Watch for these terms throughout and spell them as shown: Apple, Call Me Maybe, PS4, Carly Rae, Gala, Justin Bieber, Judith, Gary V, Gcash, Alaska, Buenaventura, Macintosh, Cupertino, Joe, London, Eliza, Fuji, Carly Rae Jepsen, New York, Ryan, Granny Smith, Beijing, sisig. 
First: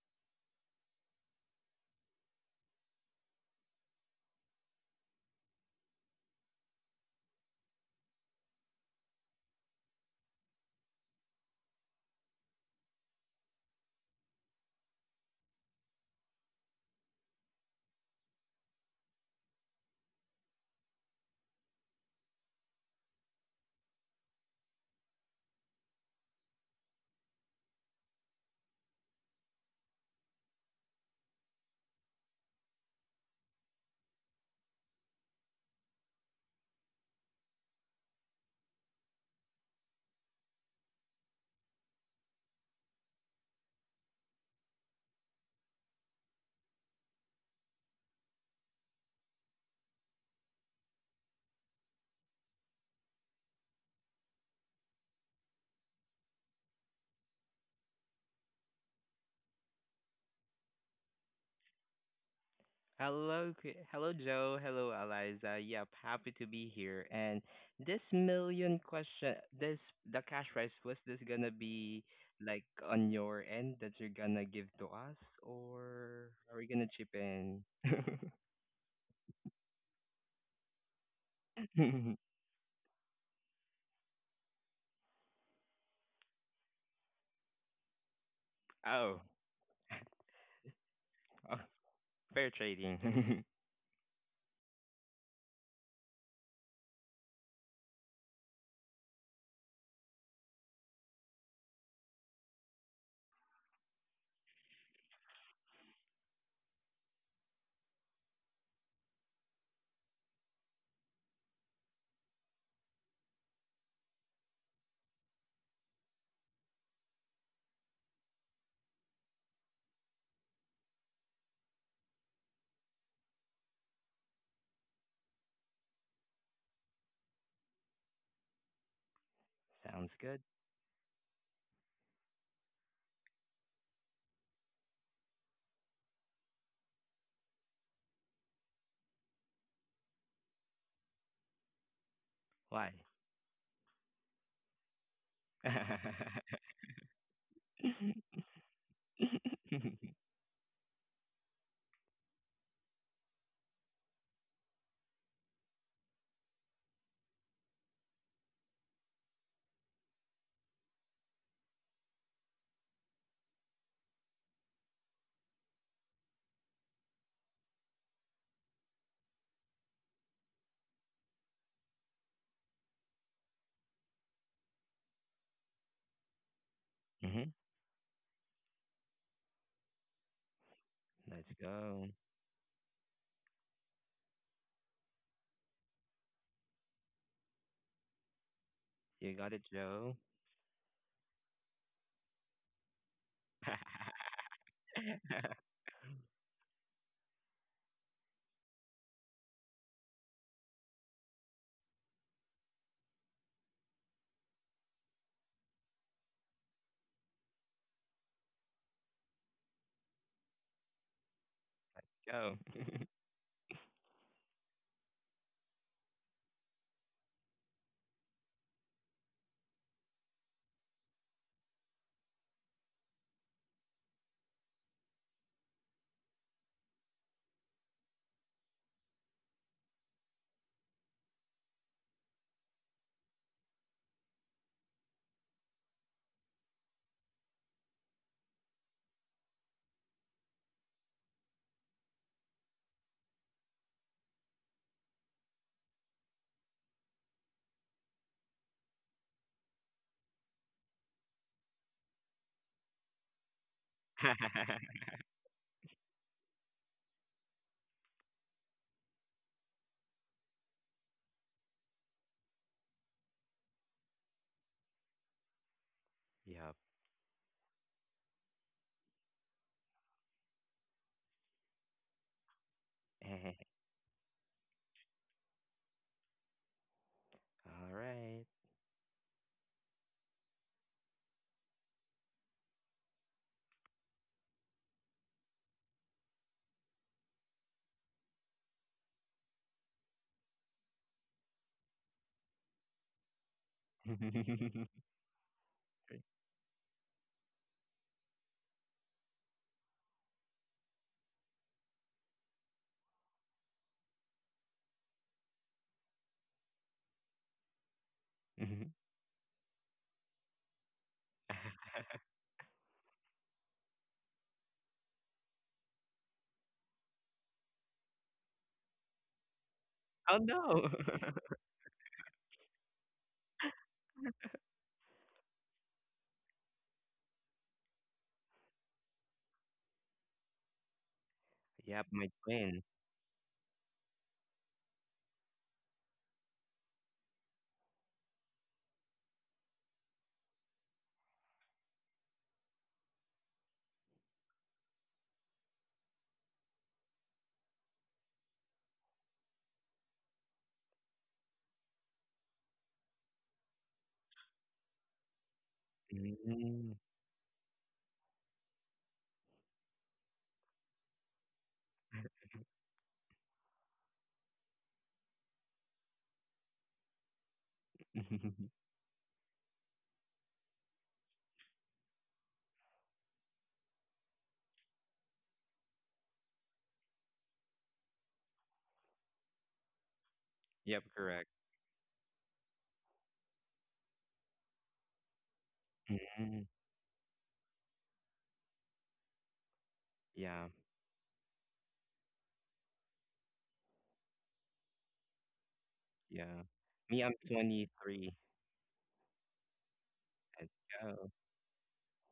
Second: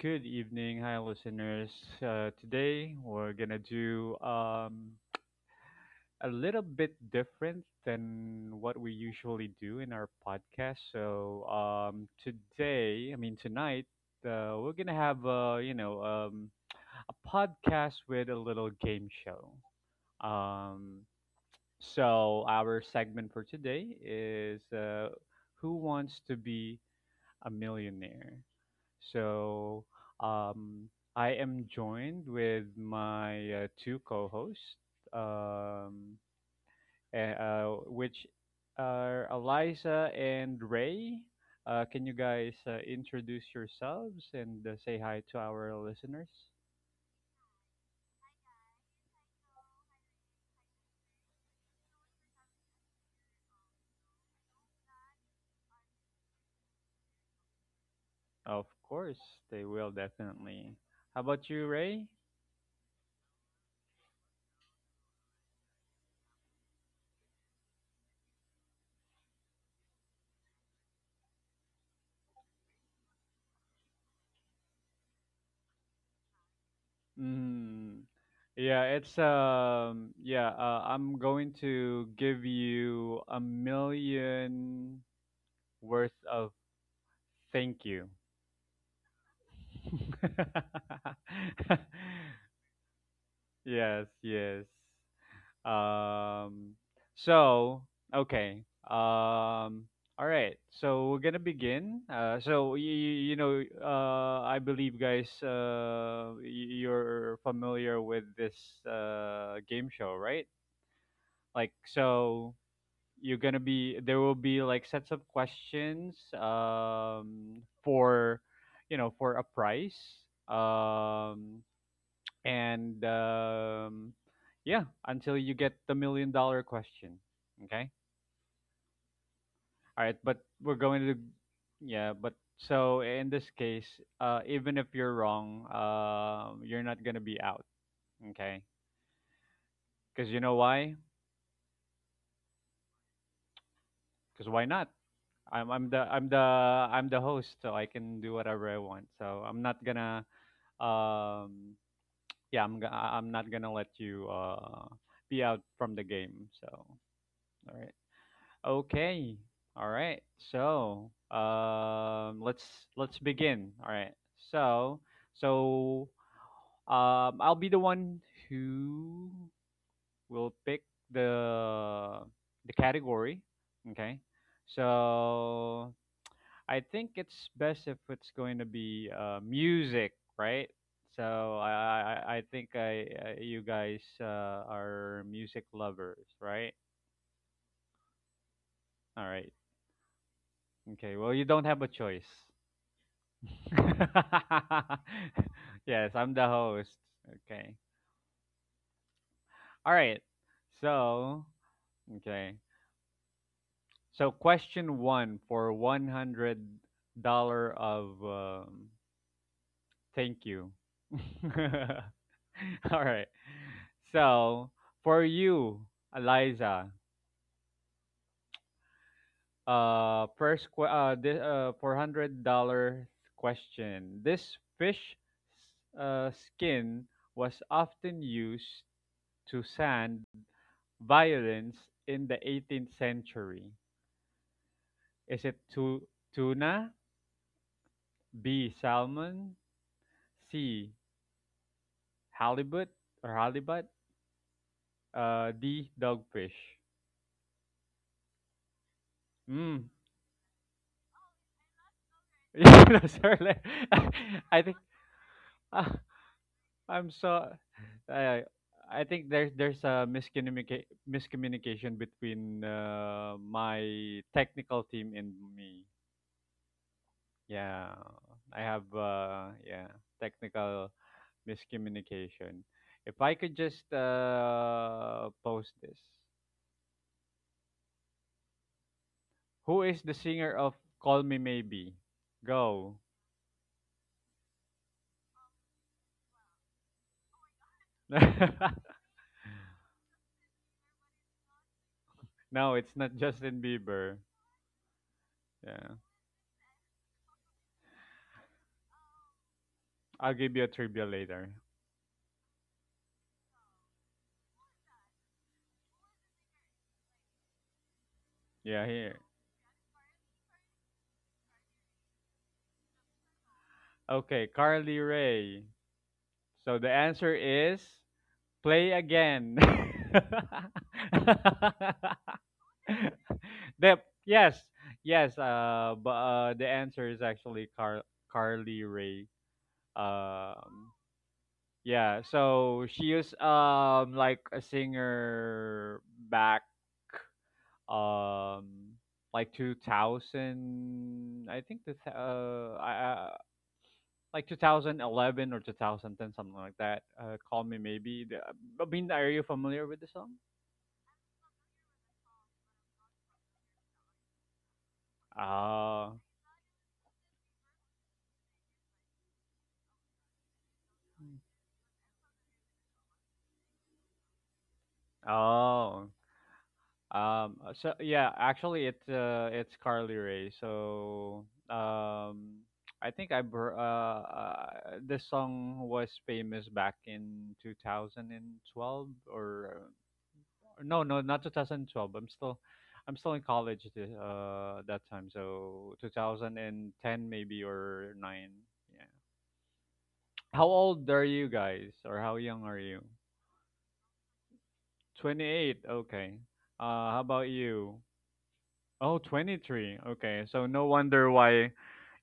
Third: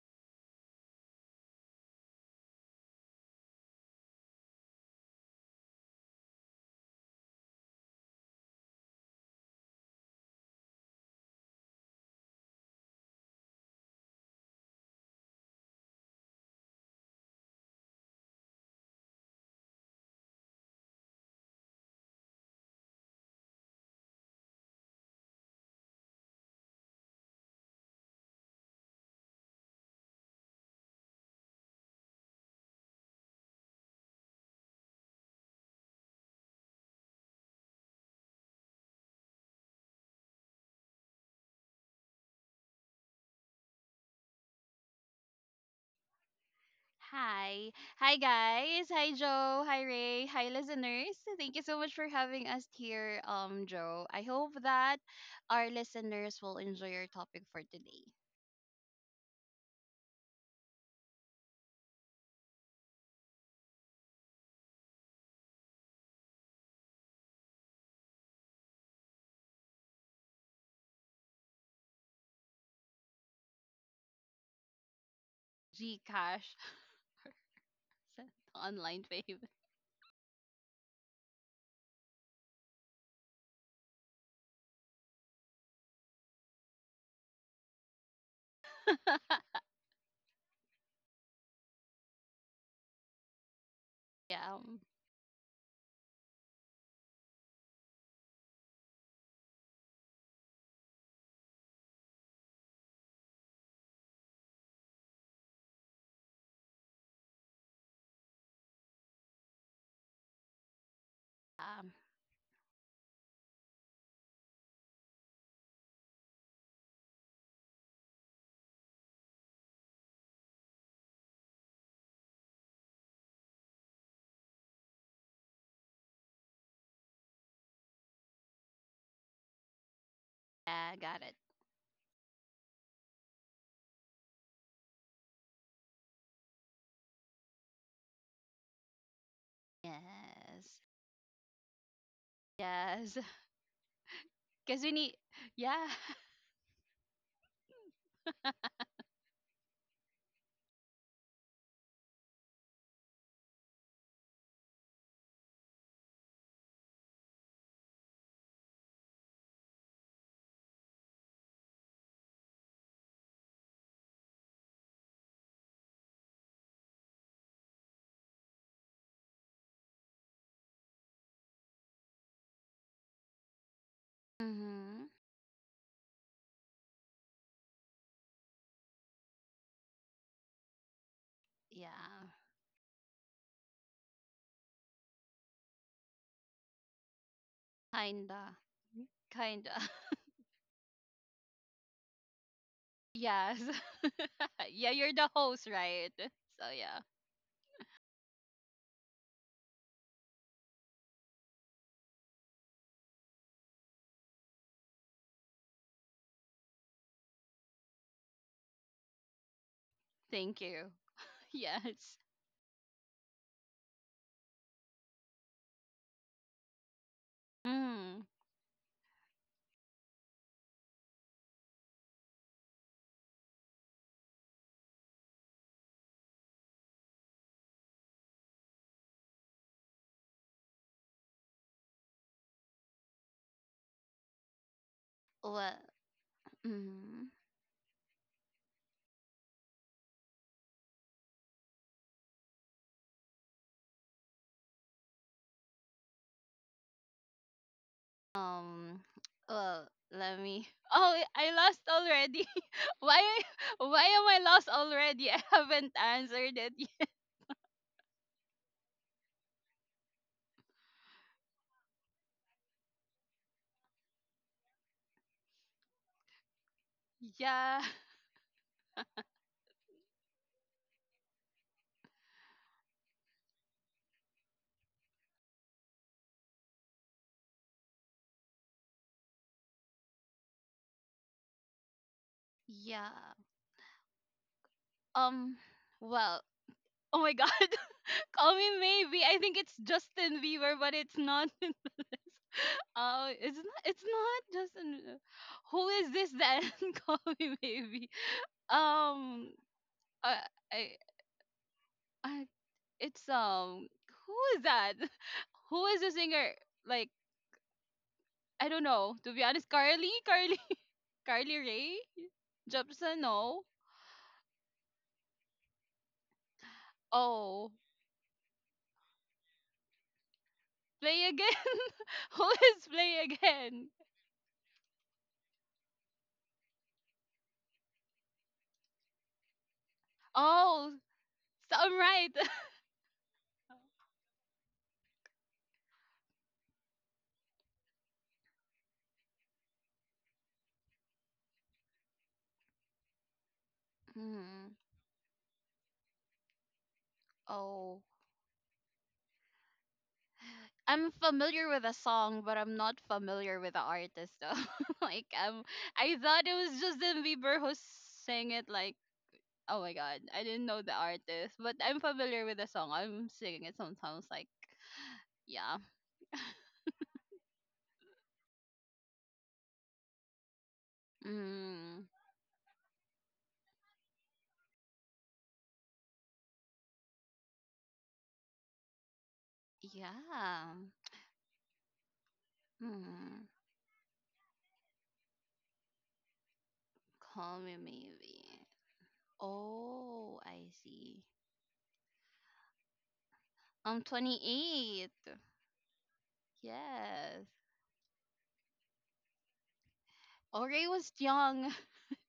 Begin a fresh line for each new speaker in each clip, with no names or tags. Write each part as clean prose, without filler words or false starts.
good evening. Hi listeners. Today we're gonna do a little bit different than what we usually do in our podcast. Today, I mean tonight, we're gonna have a podcast with a little game show. Um, our segment for today is who wants to be a millionaire. So um, I am joined with my two co-hosts, um, which are Eliza and Ray. Can you guys introduce yourselves and say hi to our listeners?
Hi. Hi, guys. Hi, Joe. Hi, Ray. Hi, listeners. Thank you so much for having us here, Joe. I hope that our listeners will enjoy your topic for today.
Of course, they will definitely. How about you, Ray?
Hello, hello, Joe. Hello, Eliza. Yep, happy to be here. And this million question, this the cash prize, was this gonna be like on your end that you're gonna give to us, or
Gcash
are we gonna chip in?
Mm, yeah,
online fave.
I'm going to give you a million worth of. Thank you.
oh, oh, fair trading.
Yes,
Yeah.
yes. Um, so, okay. Um, all right. So we're gonna begin. I believe, guys, you're familiar with this game show, right? Like,
Um,
so. You're gonna be There will be like sets of questions, for, for a price, um and, yeah until you get the million dollar question. Okay. All
Sounds
right, but
good.
we're
yeah,
going to,
got it.
yeah, but so in this case, even if you're wrong, you're not gonna be out. Okay. Because you know
Yes.
why?
Why?
Yes.
Because why
Because we
not?
need,
I'm
yeah.
I'm the I'm the I'm the host, so I can do whatever I want. So I'm not gonna, um I'm not gonna let you be out from the game. So all right. Okay. All right. So um let's let's begin. All right. so so I'll be the one who will pick the the category. Okay.
Mm-hmm.
So I think it's
hmm
best if it's going to be music, right?
Let's
So
go.
Yeah.
I think I you guys are music lovers, right?
Kinda.
All
You got
right.
it,
Kinda.
Joe.
Okay. Well, you don't have a choice.
Yes. Yeah, you're the host, right?
Yes, I'm the
So
host.
yeah.
Okay. All right. So okay. So question one for $100 of, thank
Thank
you.
you. Yes.
Go.
All right. So for you, Eliza,
Mm.
this $400 question. This fish skin was often used to sand violins in the 18th century. Is it
Well.
tuna,
Mm.
B salmon, C halibut halibut, D dogfish?
Um.
Mm.
Well, let me. Oh, I lost already.
You know,
Why?
sir, like,
Why am I
I
lost
think.
already? I haven't
Ah,
answered it yet.
I'm so I I think there's a miscommunication between my technical team and me.
Yep.
Yeah.
Yeah, I have, technical miscommunication. If I could just post this.
All right.
Who is the singer of Call Me Maybe? Go.
Yeah. Um. Well. Oh my God. Call me maybe. I think it's Justin Bieber, but it's not.
No, it's not
Oh, it's
Justin
not. It's
Bieber.
not just an, who
Yeah.
is this then? Call me maybe. Um,
I'll
I,
give you a
I,
trivia later.
I, it's who is that? Who is the singer? Like, I don't
Yeah,
know.
here.
To be honest, Carly Rae. Jepsen. No.
Okay, Carly Ray. So the answer
Oh,
is play again.
Oh no.
play again. Who is play again?
the Yes, yes. But the answer is actually Carly Rae.
Oh,
Um,
so I'm
Yep,
yeah.
my
right.
twin.
So she was, like, a singer back, um like 2000. I think, like
Hmm.
2011 or 2010, something like that. Call Me
Oh.
Maybe. I mean, are you familiar with the song?
I'm familiar with the song, but I'm not familiar with the artist though. Like I
Oh,
thought it was
Mm.
Justin Bieber who sang it. Like, oh my god, I didn't know the artist, but I'm familiar with the song. I'm singing it sometimes. Like, yeah,
oh. Yeah, actually, it's Carly Rae.
mm,
I think, this song was famous back in 2012. Or
yeah,
Yep,
no, no,
correct.
not 2012. I'm still
mm,
in college, that time. So
Mhm.
2010
call
maybe,
me
or nine.
maybe.
Yeah.
Oh,
Yeah,
I
How old
see.
are you guys, or how young are you?
I'm 28.
28. Okay.
yeah.
Uh,
Me,
how
I'm
Yes.
about you?
23.
Oh, 23. Okay. So
Let's
Ore
no
was
go.
wonder
young.
why.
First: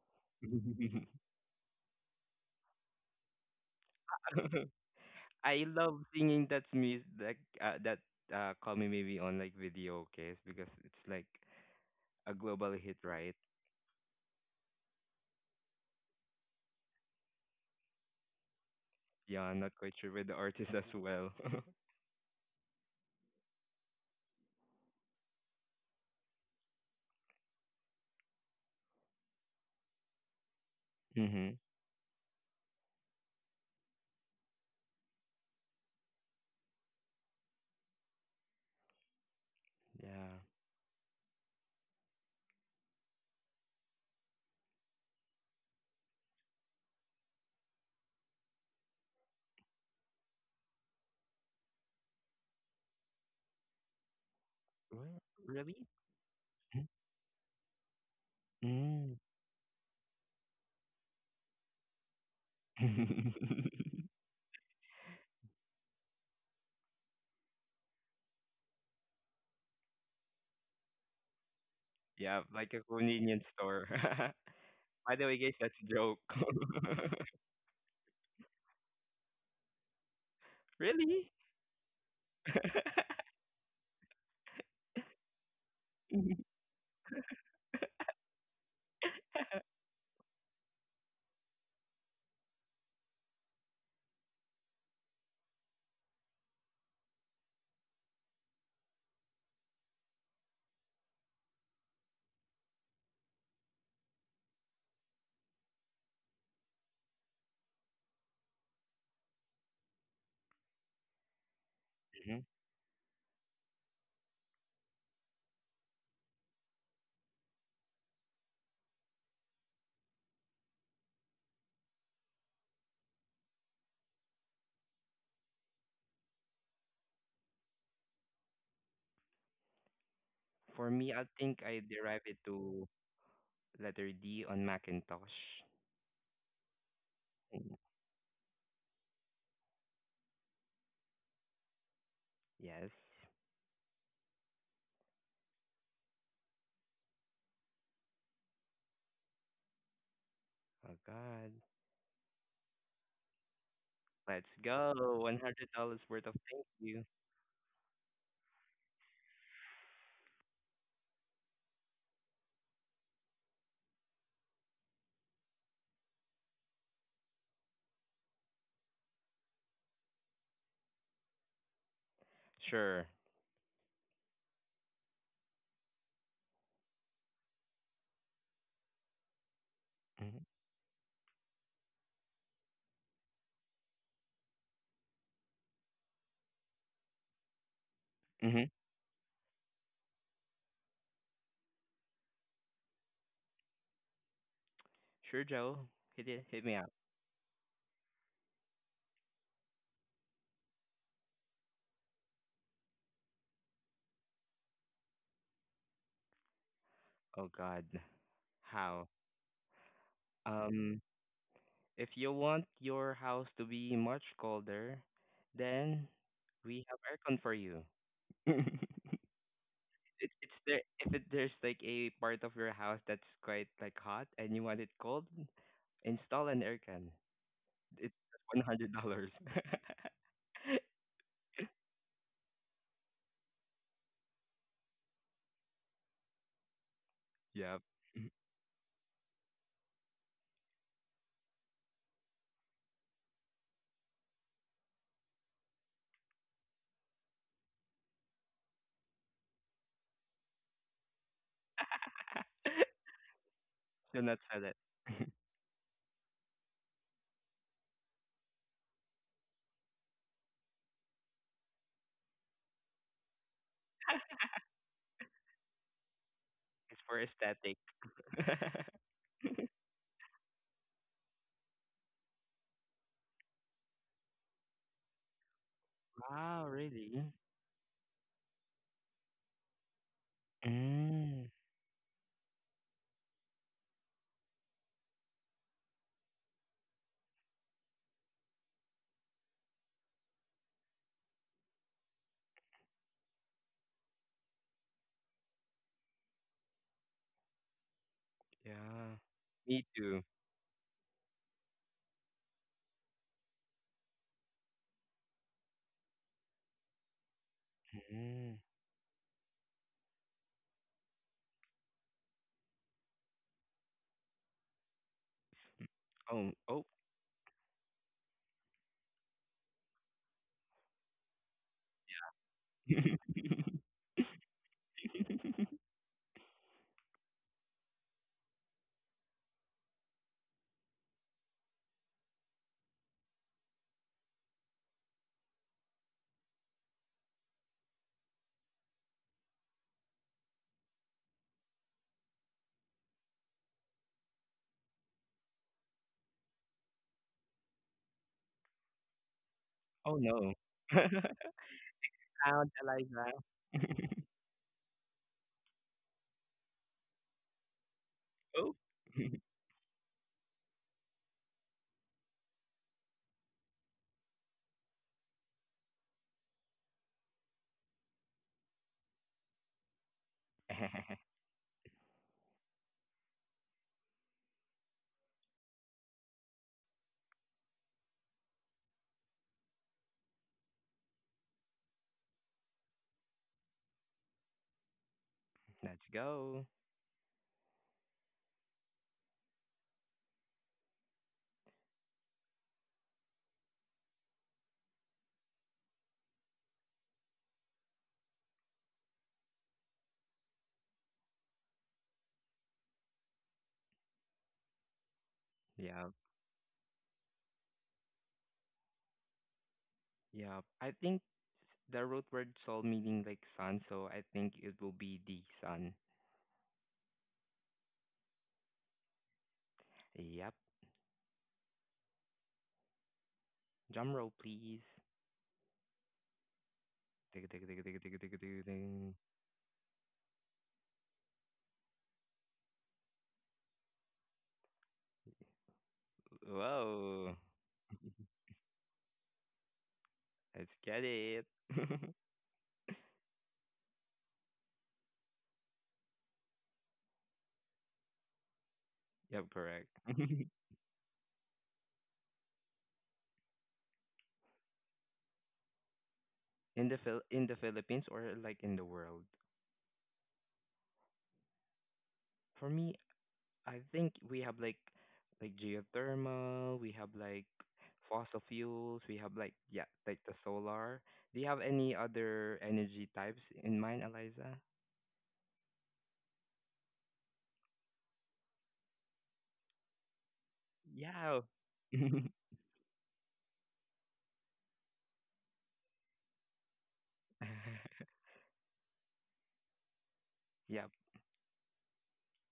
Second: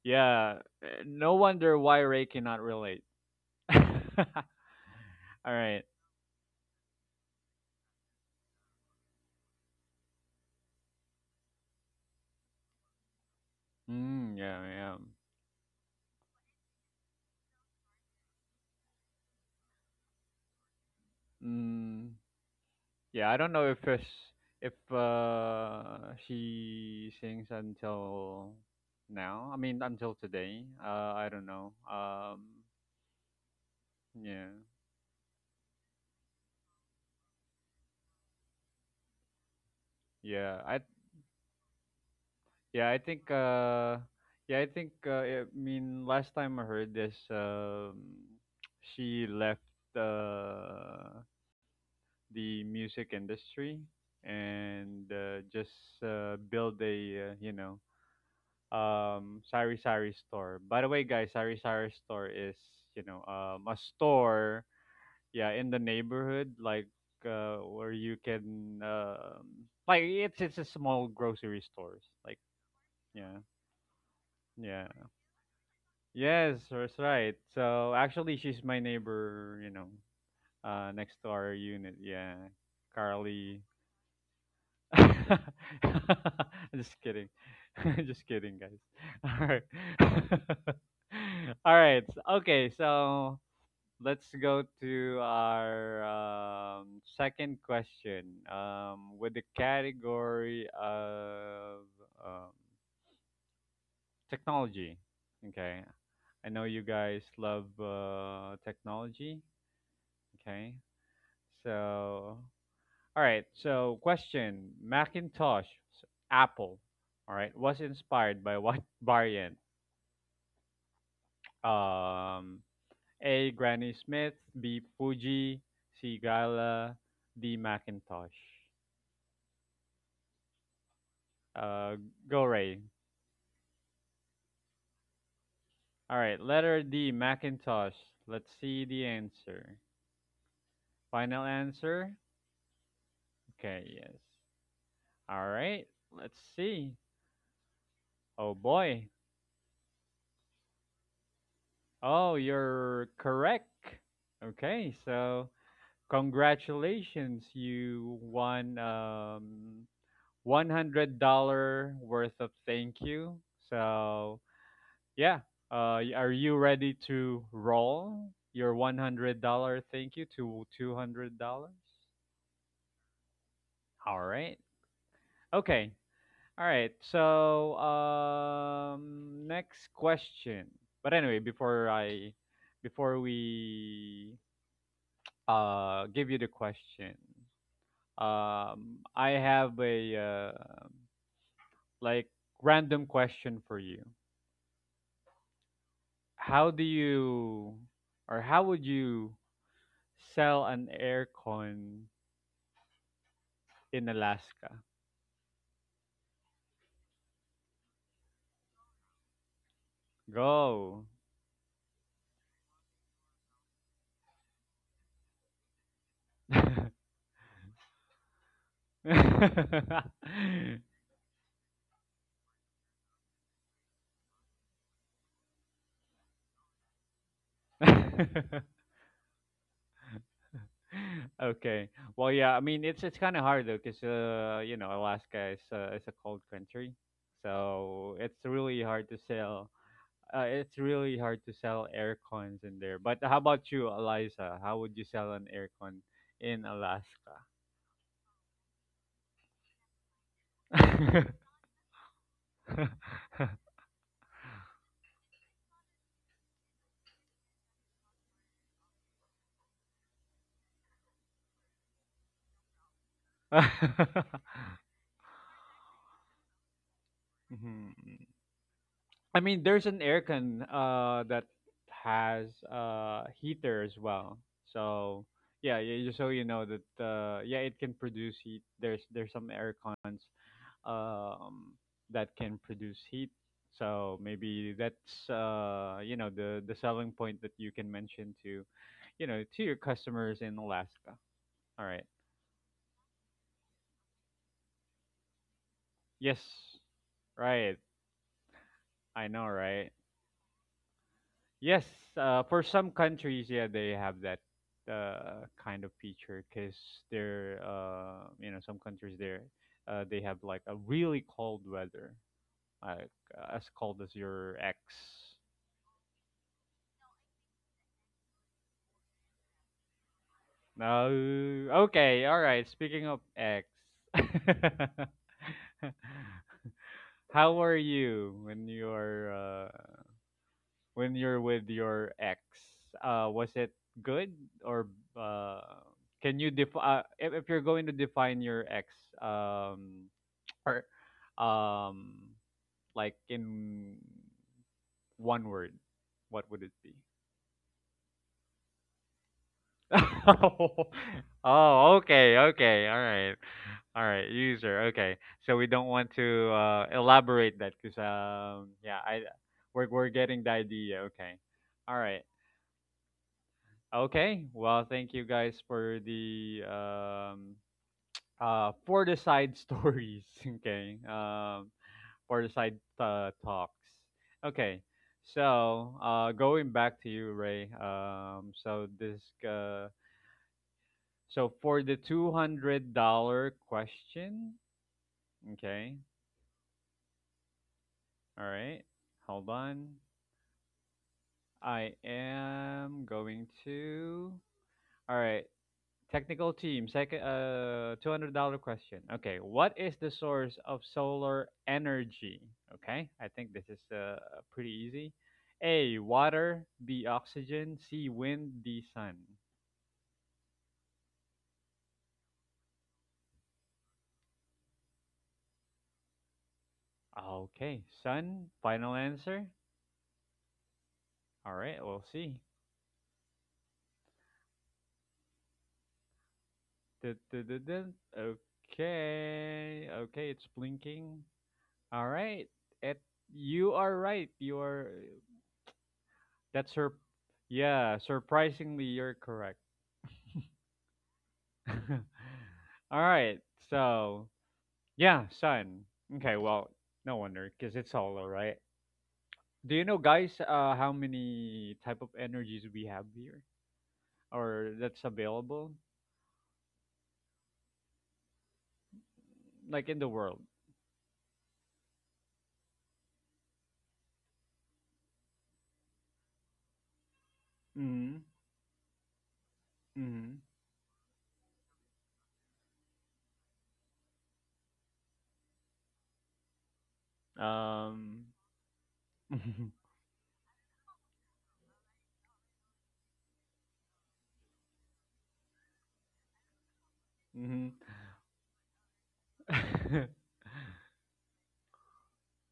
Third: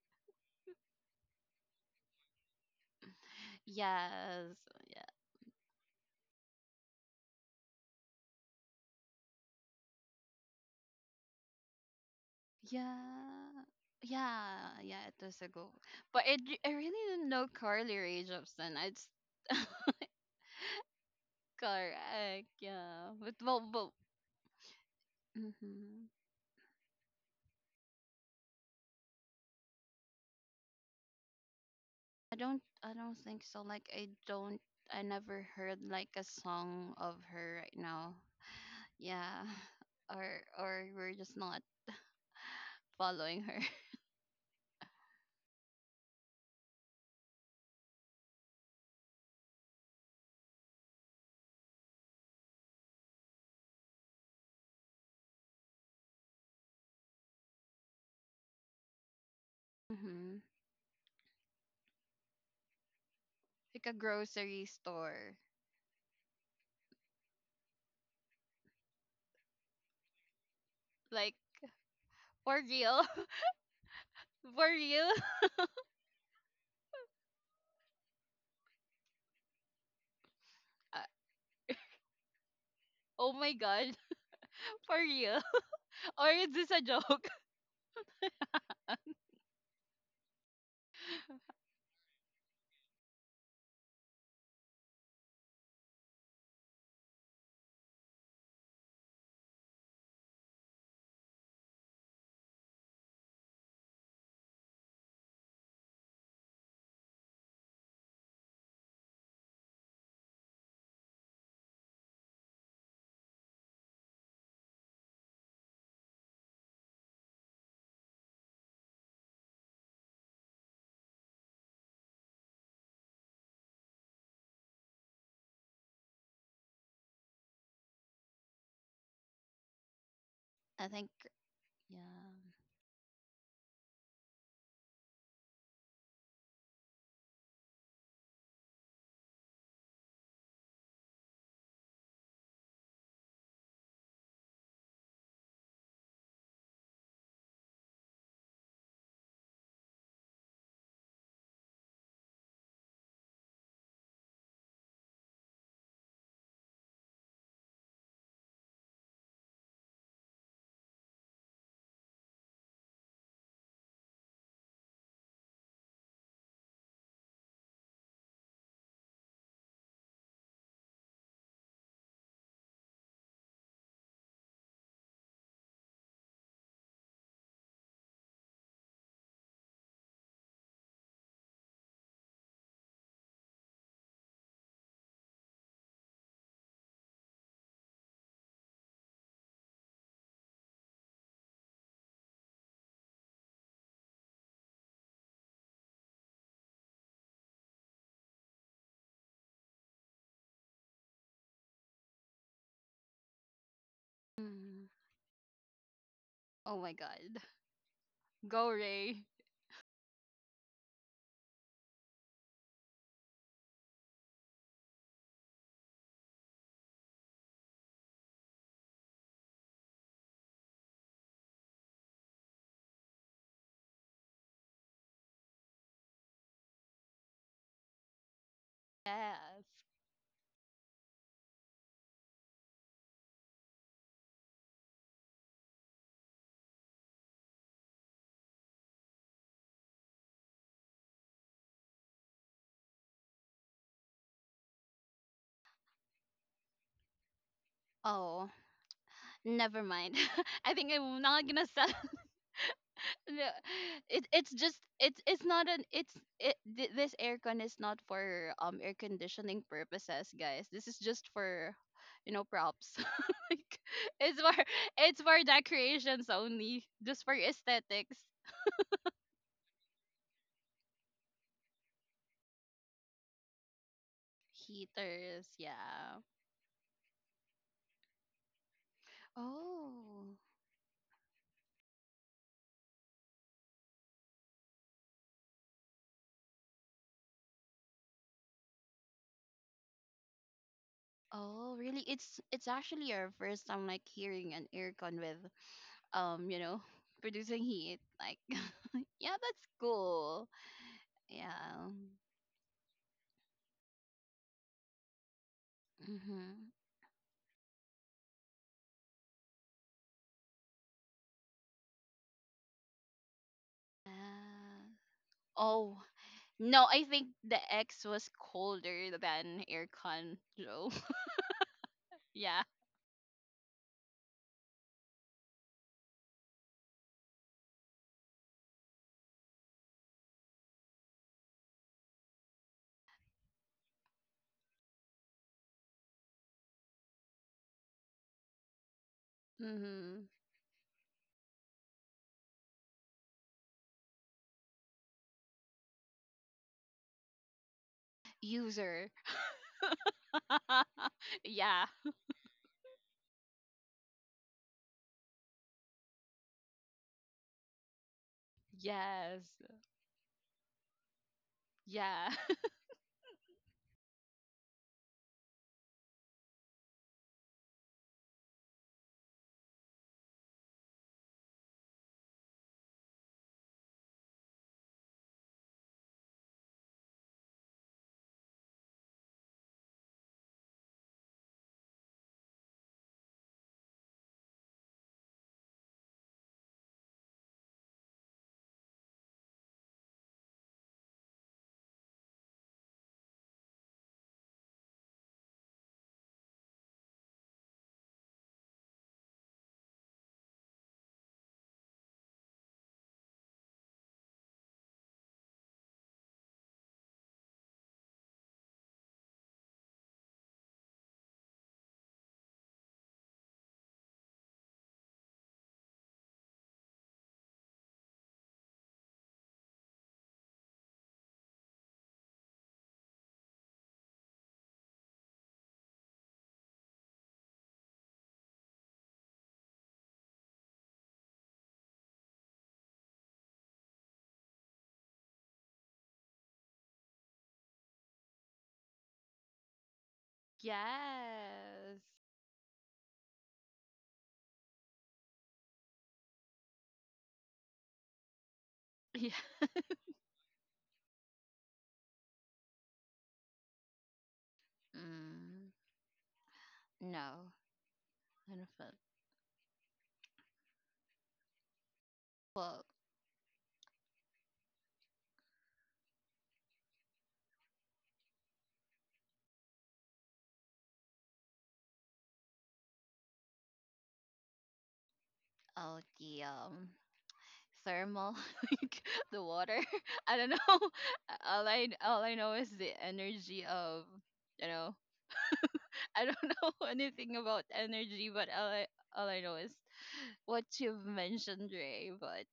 Yeah. No wonder why Ray cannot relate. All
Yes.
I
right.
love singing that music like that call me maybe on like video case because it's like a global hit, right?
Yeah.
Mm, yeah,
Yeah,
yeah.
yeah, it was a go. But I really didn't know Carly Rae Jepsen. It's
Yeah, I'm not quite sure with the artist as well.
Mm.
correct, yeah.
Yeah,
But
I don't
well,
know
but
if
hmm
she sings until now. I mean, until today. I don't
Mhm.
know.
I don't think so. Like I
Yeah,
don't, I never heard like a song of her right now. Yeah, or
Yeah.
yeah. I
or we're just not
Yeah, I think.
following her.
Yeah, I think. I mean, last time I heard this, she left uh, the music industry and
Well, really?
just build a,
Mm.
Sari Sari
Hmm.
store. By the way, guys, Sari Sari store is, a
Like a
store,
grocery store,
yeah, in the neighborhood, like, where you can, like, it's a small
like
grocery stores. Like,
Yeah,
for
like a
real,
yeah.
convenience store.
for
Yeah.
real.
By the way, guys, that's a joke.
Yes, that's right. So actually she's my neighbor,
Uh,
next to
Really?
our unit. Yeah.
oh my
Carly.
god, for real. Or is this a
Just kidding.
joke?
Just kidding, guys. All right. All right. Okay, so let's go to our second question, with the category of, um, technology. Okay. I know you guys love technology. Okay. So
hmm
All right. So, question: Macintosh, Apple. All right, was inspired by what variant? Um, A. Granny Smith. B. Fuji. C. Gala. D. Macintosh.
I
For
think,
me, I think I
Uh,
derive it
Go,
yeah.
Ray.
to letter D on Macintosh.
All right. Letter D. Macintosh. Let's see the answer. Final answer.
Yes.
Okay. Yes. All right. Let's see. Oh boy.
Oh God.
Oh, you're correct.
Let's
Okay.
go. One
So.
hundred dollars worth of thank you.
Congratulations, you won, $100 worth of thank you. So yeah, are you ready to roll your $100 thank you to $200?
Sure.
All right. Okay. All right. Next
hmm
question. But anyway, before we give you the question,
hmm
I have a, like, random question for you.
Sure, Joe. Hit it. Hit
How
me
do
up.
you, or how would you sell an aircon in Alaska?
Mm. Oh my god.
Oh God.
Go,
How?
Ray.
Um.
Go.
If you want your house to be much colder, then we have aircon for you. It's there if it, there's like a part of your house that's quite like hot and you want it cold, install an aircon. It's $100.
Yes.
Okay. Well, yeah. I mean, it's kind of hard, though, because, you know, Alaska is a cold country,
Yep.
so it's really hard to sell air cons in there. But how about you, Eliza? How would you sell an air con in Alaska?
Oh, never mind. I think I'm not gonna sell. No,
Do not sell it.
it's not an it's this aircon is not for air conditioning purposes, guys. This is just for you know props. Like it's for it's for decorations only,
It's for
just for
aesthetic.
Mhm.
aesthetics.
I mean, there's an air con that has heater as well. So
Heaters,
yeah, yeah,
yeah.
just so you
Wow,
know that,
really?
it can produce heat. There's some air cons,
Oh.
Mm,
um, that can produce heat. So maybe that's, the selling point that you can mention to your customers in Alaska.
Oh,
All right.
really? It's actually our first time like hearing an aircon with you
Yes.
know, producing
Right.
heat. Like,
yeah.
I
yeah,
know.
that's
Me
Right.
too.
cool.
Yes.
Yeah.
For some countries, yeah, they have that kind of feature
Mm-hmm.
because, they're you know
Mm.
some countries there, they have like a really cold weather, like, as cold as your ex.
Uh, oh
Oh,
no,
oh,
I think the X was colder than aircon, Joe.
No. Okay, all
Yeah.
right. Speaking of ex, how were you when you're with your ex? Was it good? Or, uh, can you def if you're going to define your ex, um
Mm-hmm.
or um like, in one word, what would it be?
User.
oh no.
Yeah.
Oh, okay,
Sound,
okay. All
Eliza.
right. All right, user. Okay. So we don't want to elaborate that cuz,
Oh.
yeah, I
Yes.
we're getting the idea. Okay. All right.
Yeah.
Okay. Well, thank you guys for the side stories, okay? For the side talks. Okay. So, going back to you, Ray. So this uh So For the $200 question, okay,
Let's go.
all right, hold on. I am going to, all right, technical team, second, $200 question. Okay, what is the source of solar energy? Okay, I think this is pretty easy. A,
Yeah.
water; B, oxygen; C, wind; D, sun.
Yeah. I think the root word soul meaning like sun, so I think it will be the sun.
Okay, sun, final answer.
Yep.
All right, we'll see.
Drum roll, please.
Dun, dun,
Tick,
dun,
tick, tick,
dun.
tick, tick, tick, tick, ding.
Okay. Okay, it's blinking. All right. It, you are right. You are that's her
Whoa.
Yeah, surprisingly you're correct.
Let's get
Yes.
it.
All right. So, yeah, sun. Okay, well, no wonder cuz it's hollow, right?
Yeah.
Yep,
Do
correct.
you know, guys, how many type of energies we have here, or that's
Mm,
available,
In
no.
the Philippines or
I
like
don't
in the
feel.
world?
like, in the world?
For
Well,
me, I think we have like geothermal, we have like
Mhm.
fossil fuels, we have like yeah, like the
Mhm.
solar. Do you have any other energy types in mind, Eliza?
oh the
Um
thermal like the water. I don't know.
Yeah.
All I know is the energy of you know I don't know anything about
Mhm.
energy, but all I know is what
Yep.
you've mentioned, Ray, but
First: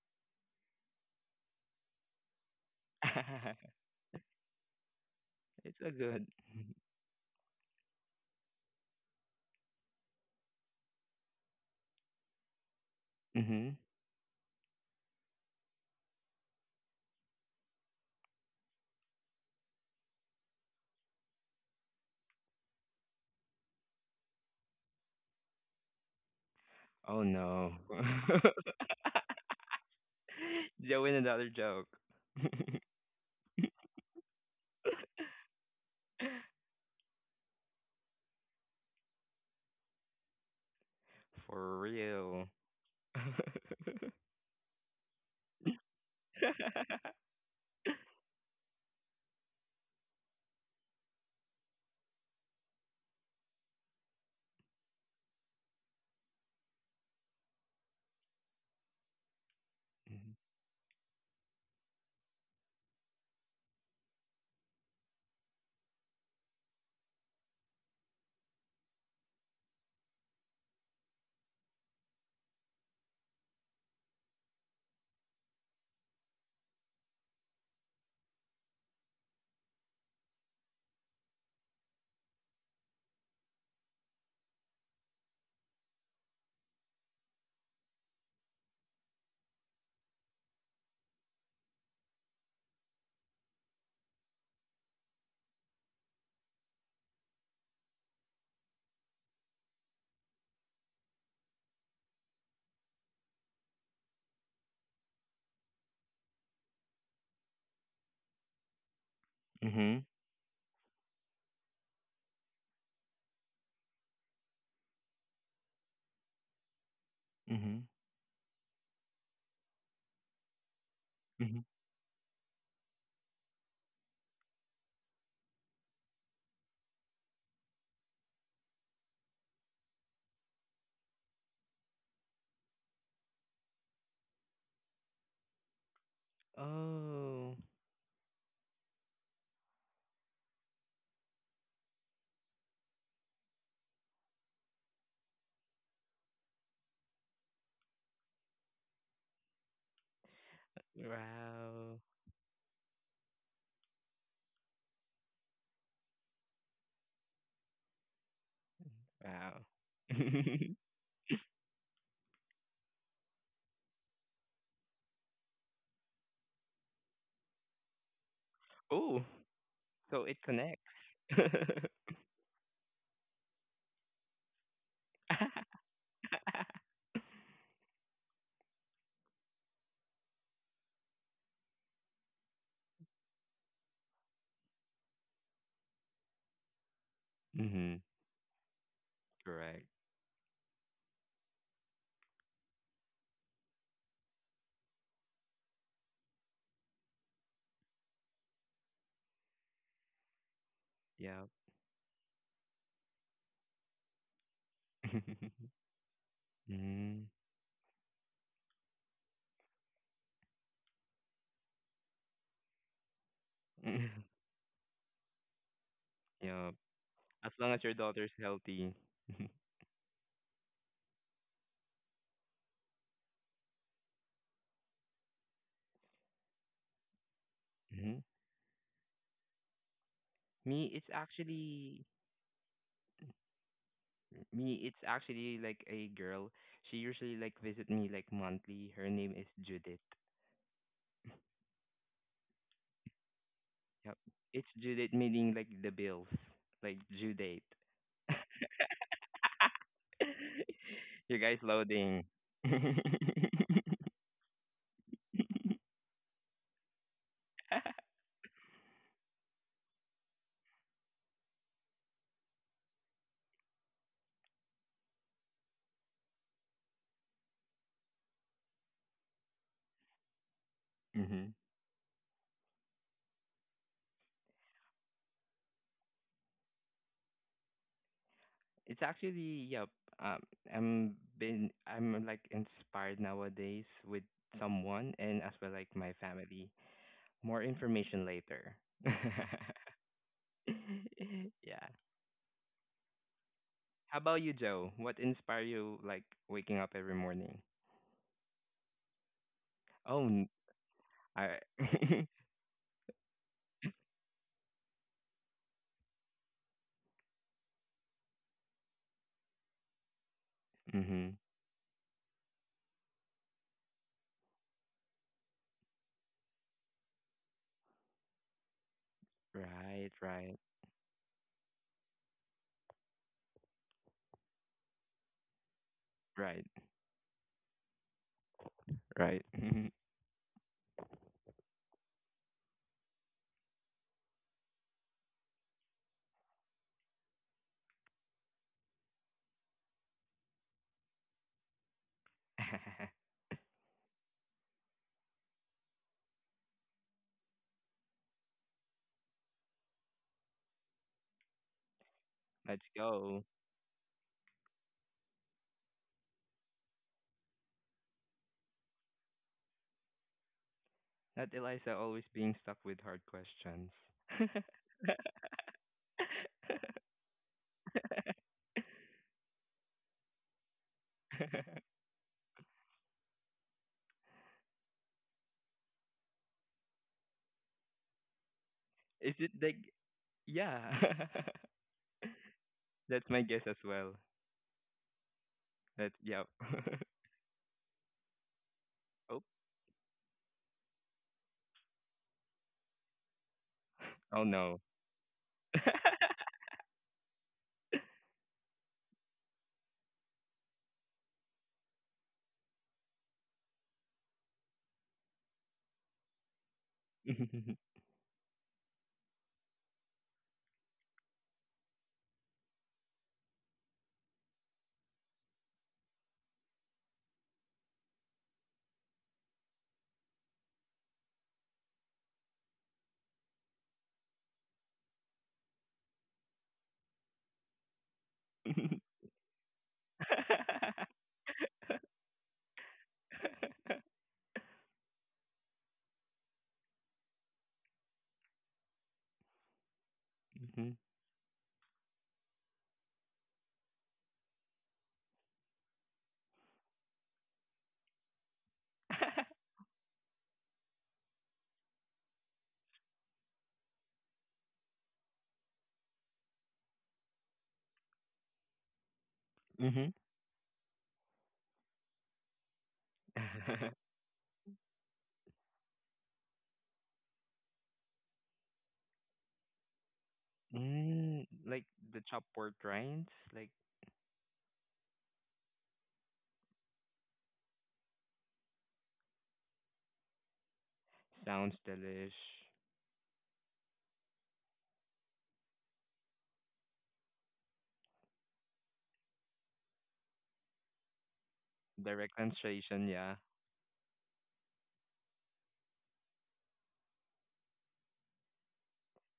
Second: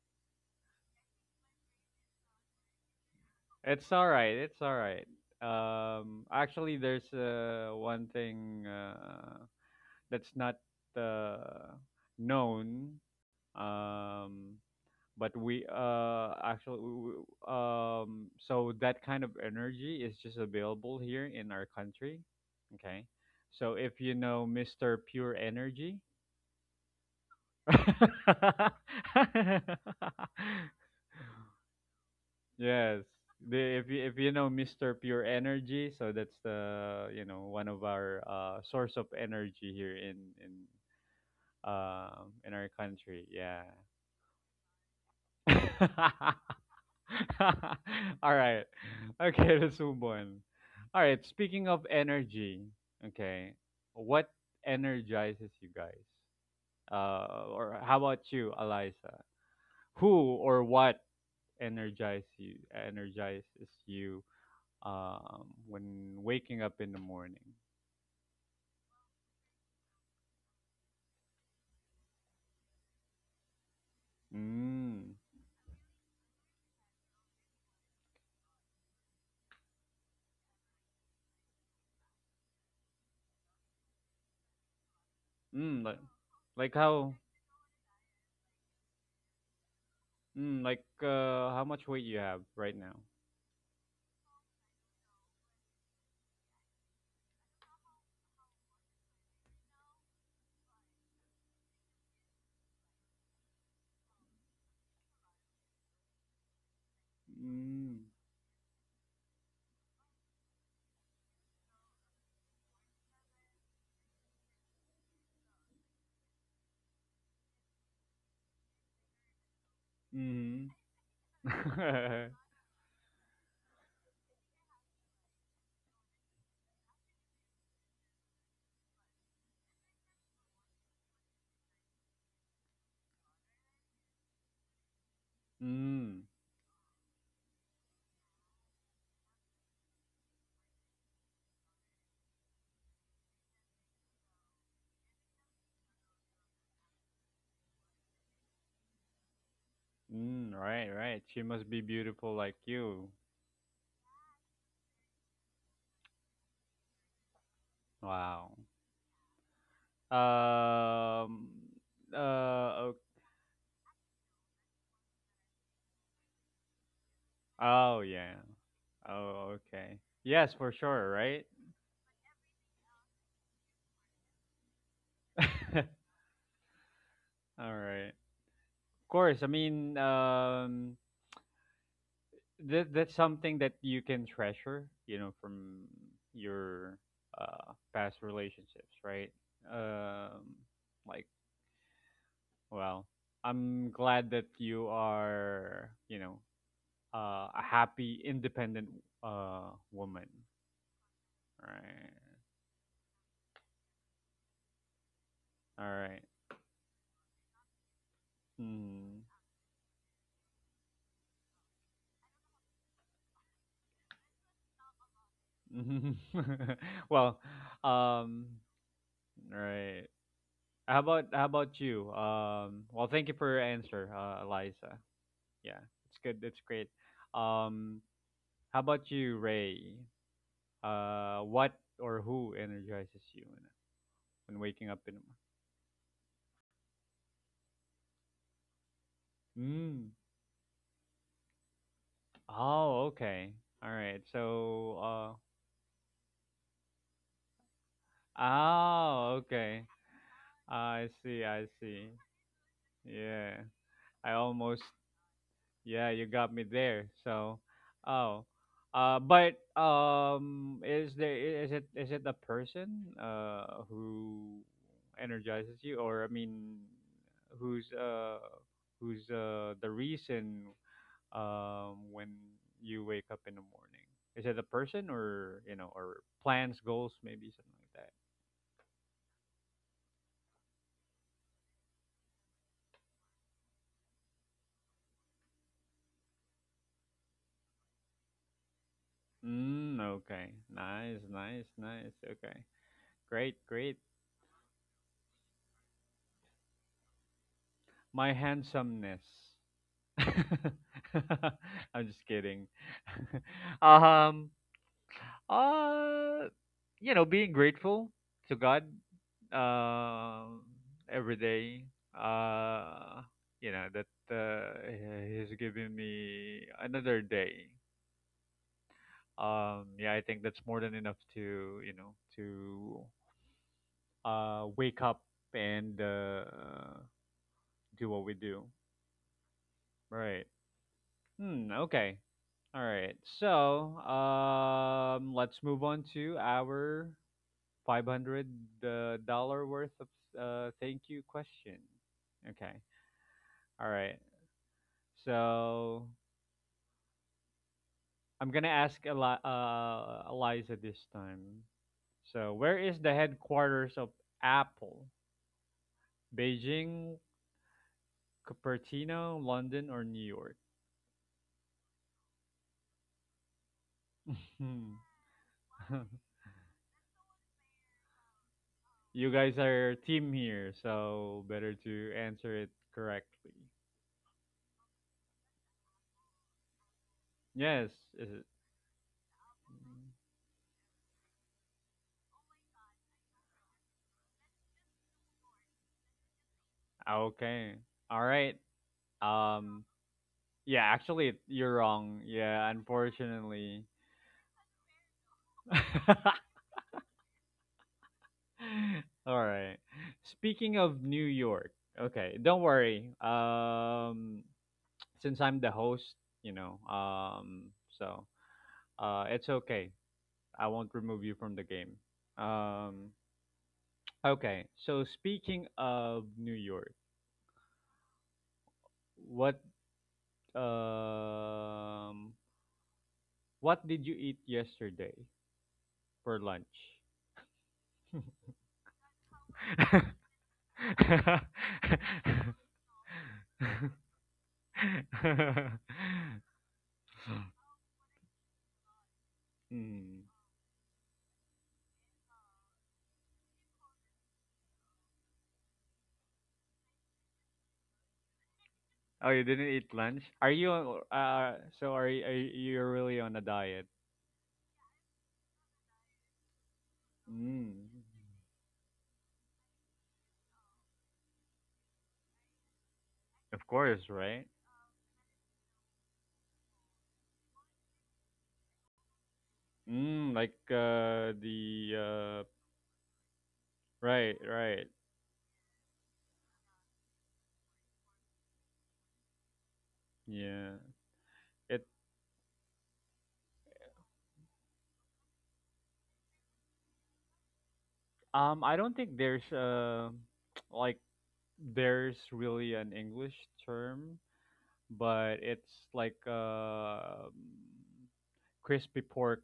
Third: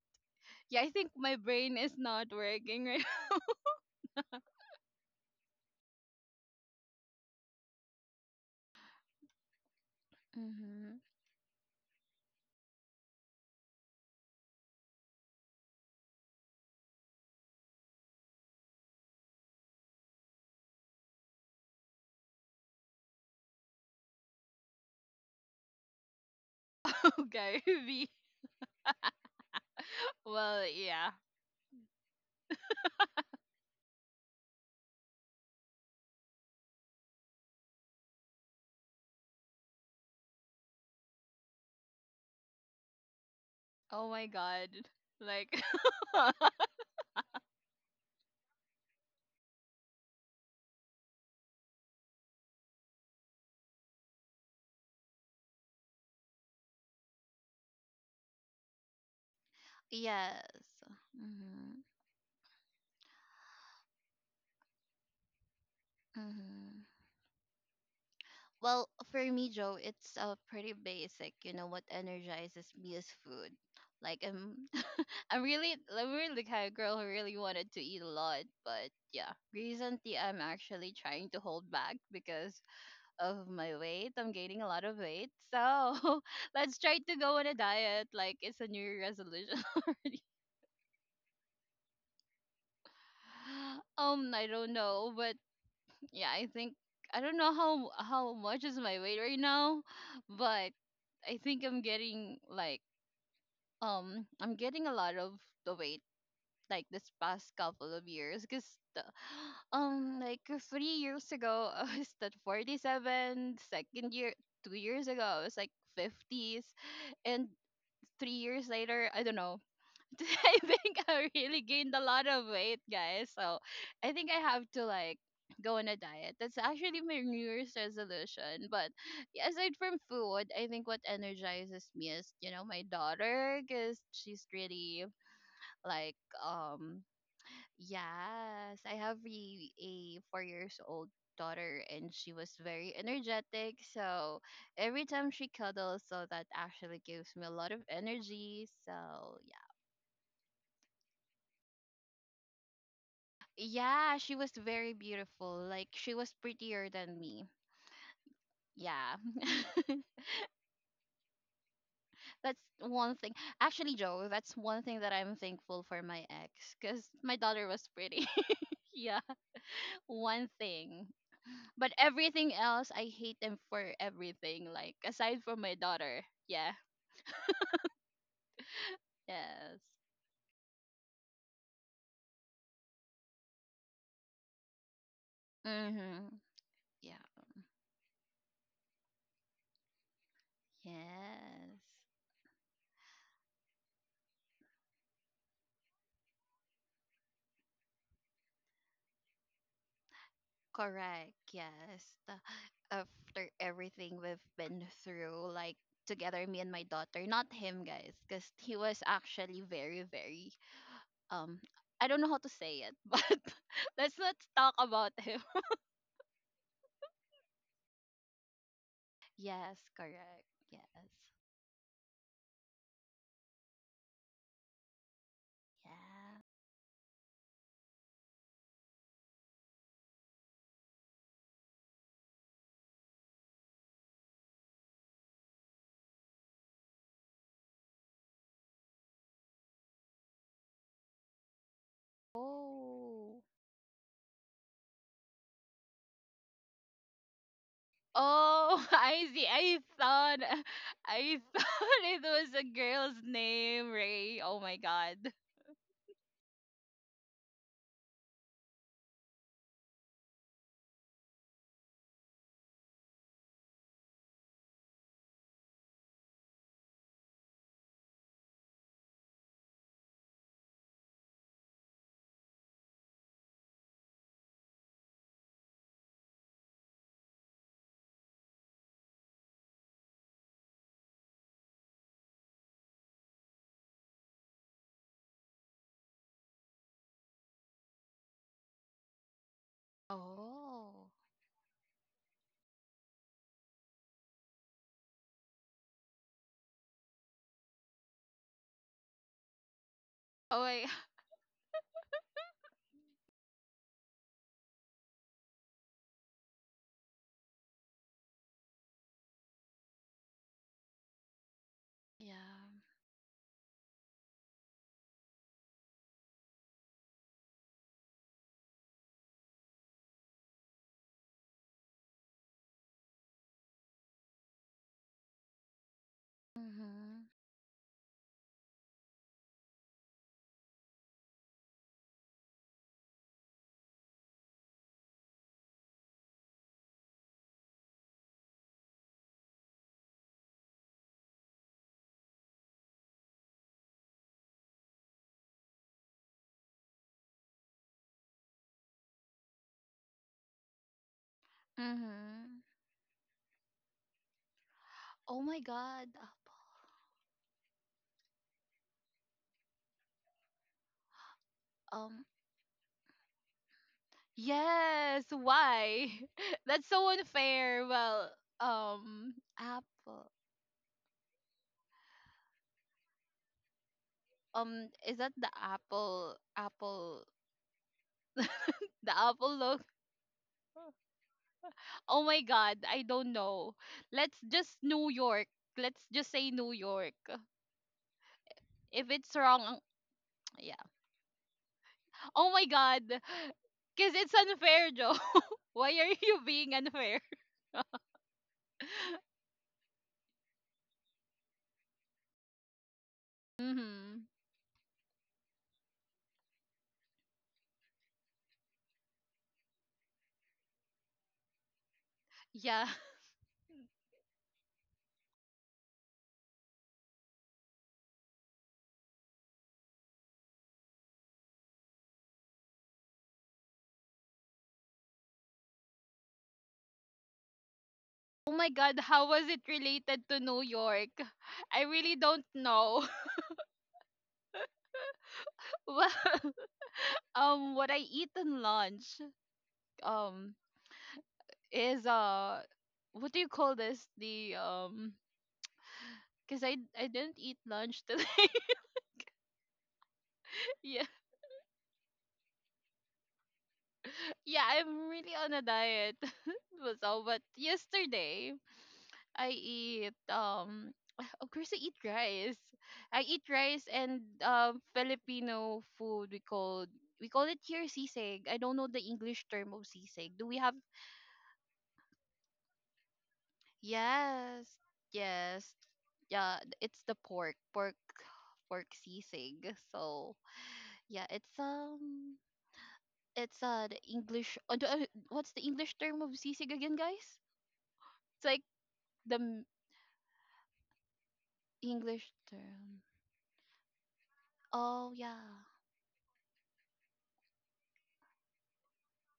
yeah, I think my brain is not working right.
It's all right. It's all right.
It's a good.
Actually, there's, one thing, that's not,
Mm-hmm.
uh, known.
Mhm.
Um, but we, actually, so that kind of energy is just available here in our country. Okay. So if you know Mr. Pure Energy,
Oh
Oh, Gary
no.
V. Well, yeah.
Join another joke.
yes. If you know Mr. Pure Energy, so that's the you know one of our source of energy here in, in
For real.
in our country. Yeah.
Oh my god. Like,
All right. Okay, let's move on. All right. Speaking of energy, okay, what energizes you guys? Or how about you, Eliza? Who
yes.
or what
Mm-hmm.
energizes you? You? When waking up
Mm-hmm.
in the morning?
Well, for me, Joe, it's pretty basic. You know what energizes me is food. Like
Mm.
I'm really the kind of girl who really wanted to eat a lot. But yeah, recently I'm actually trying to hold back because of my weight. I'm gaining a lot of weight,
Mm,
so
like
let's try
how,
to go on a diet. Like it's a New Year resolution already.
how much weight you have right now?
I don't know, but yeah, I think I don't know how much is my weight right now, but I think I'm getting like I'm getting a lot of the weight like this past couple
Mm.
of years because the,
Mhm. Mhm.
like 3 years ago I was at 47, second year 2 years ago I was like 50s, and 3 years later I don't know. I
Mm.
think I really
Mhm.
gained a lot of weight, guys. So I think I have to like go on a diet. That's actually my New Year's resolution. But yeah, aside from food, I think what energizes me is you know my daughter because she's really like
Mm.
um
Oh,
yes, I have a 4 years old daughter and she was very energetic, so every time she cuddles so that actually gives me a lot of energy, so yeah.
Mm. Right, right. She must be
wow.
beautiful like you.
Yeah, she was very beautiful. Like she was prettier than me.
Wow.
Yeah.
Wow.
Um.
That's
Uh. Okay.
one thing. Actually, Joe, that's one thing that I'm thankful for my ex cuz my daughter was
Oh
pretty.
yeah.
Yeah,
Oh,
Oh okay.
so it
one
Yes, for
connects.
sure.
thing.
Right.
But everything else, I hate them for everything like aside from my
All
daughter. Yeah.
right. Of course. I
Yes.
mean, that's something that you can treasure, from
Mhm.
your
Yeah.
Mm-hmm.
past relationships, right?
Correct.
Um, like,
Yes.
well, I'm glad that you are, a happy, independent, woman,
Correct.
Yeah.
right?
Yes. The- After everything we've been through, like
All right.
together, me and my
mm
daughter, not him, guys, because he was actually very, very um. I don't know how to say it, but let's not talk about him.
Mm.
Yeah.
Well,
As long as your daughter's
um,
healthy. hmm
Yes.
right.
Correct.
How
Yes.
about how about you? Well, thank you for your answer, Eliza. Yeah, it's good.
Yeah.
It's great. Um, how about you, Ray?
Me, it's
What
actually
or who energizes you when
me.
waking up
It's
in the
actually like a girl. She usually like visit me like monthly. Her name is Judith.
morning? Mm. Oh,
Oh.
okay. All
Yep.
right.
It's Judith
So,
meaning like the bills, like due date.
Oh, I
oh,
see.
okay.
I thought,
I
You
see.
I
guys
I
thought
see.
it
loading.
was a
hmm
girl's
Yeah.
name,
I
Ray. Oh my
almost
God.
Yeah, you got me there. So, oh, but is there I- is it a person who energizes you, or who's uh who's the reason when you wake up in the morning? Is it a person or plans, goals, maybe something like that?
It's actually yep. Um, I'm like inspired nowadays with someone and as well like my family. More information later.
Okay,
Oh.
nice,
Yeah.
nice, nice. Okay, great, great.
How about you, Joe? What inspire you like waking up every morning?
My handsomeness.
Oh, n-
Oh my.
I.
I'm just kidding. um, uh, you know, being grateful to God, um, every
Mhm.
day.
Yeah.
Uh, you know that He's giving me another day. Yeah,
Right,
I think
right,
that's more than enough to to wake up and
right,
Mhm.
do what we do.
right.
Right. Okay. All right. So, let's move on to our $500 dollar worth of thank you question. Okay. All right. So, I'm going to ask Eliza this time. So,
Mhm.
where
Let's
is the
go.
headquarters of Apple?
Oh my god. Apo.
Beijing, Cupertino, London, or New York?
Not Eliza
Um,
always being stuck with hard questions.
Hmm.
yes, why? That's so unfair. Well,
you
um
guys are a
apple.
team here, so better to answer it correctly.
Is that the apple apple
Yes. is
the
Is it
apple
like
look?
yeah?
Oh my god, I
That's
don't
my guess as
know.
well.
Let's just New York. Let's
That
just
yeah.
say New York.
Okay. All right.
If it's
oh
wrong, ang-
Um.
yeah.
Yeah. Actually, you're wrong.
Oh my
Yeah.
god.
Unfortunately.
Cuz it's
oh no.
unfair, Joe. Why are you being unfair?
All right. Speaking of New York. Okay. Don't worry.
Mhm.
Since I'm the host, you know.
Mhm.
So. It's okay. I won't remove you from the game.
Yeah.
Um. Okay. So speaking of New York, what um what did you eat yesterday for lunch?
Oh my God, how was it related to New York? I really don't know. Well, what I eat in lunch,
Hmm.
um,
Mhm.
is what do you call this? The because I didn't eat lunch today.
Oh, you didn't eat lunch?
Yeah,
Are you, you're really on a diet?
yeah, I'm really on a diet. So, but
Mm.
yesterday. I
Mhm.
eat of course I eat rice. I eat
Of
rice
course,
and
right?
Filipino food we call it here sisig. I don't know the English term of sisig. Do we have
mm, like the
The uh
chopboard grinds. Like
right,
yes.
right.
Yes. Yeah, it's the pork. Pork sisig. So,
Yeah.
yeah,
sounds
It
delish.
it's the English what's the English term of sisig again, guys? It's like
I don't think
the
there's
m-
like there's
English
Direct
really an
term.
translation.
English
Yeah.
term,
Oh,
but
yeah.
it's like crispy pork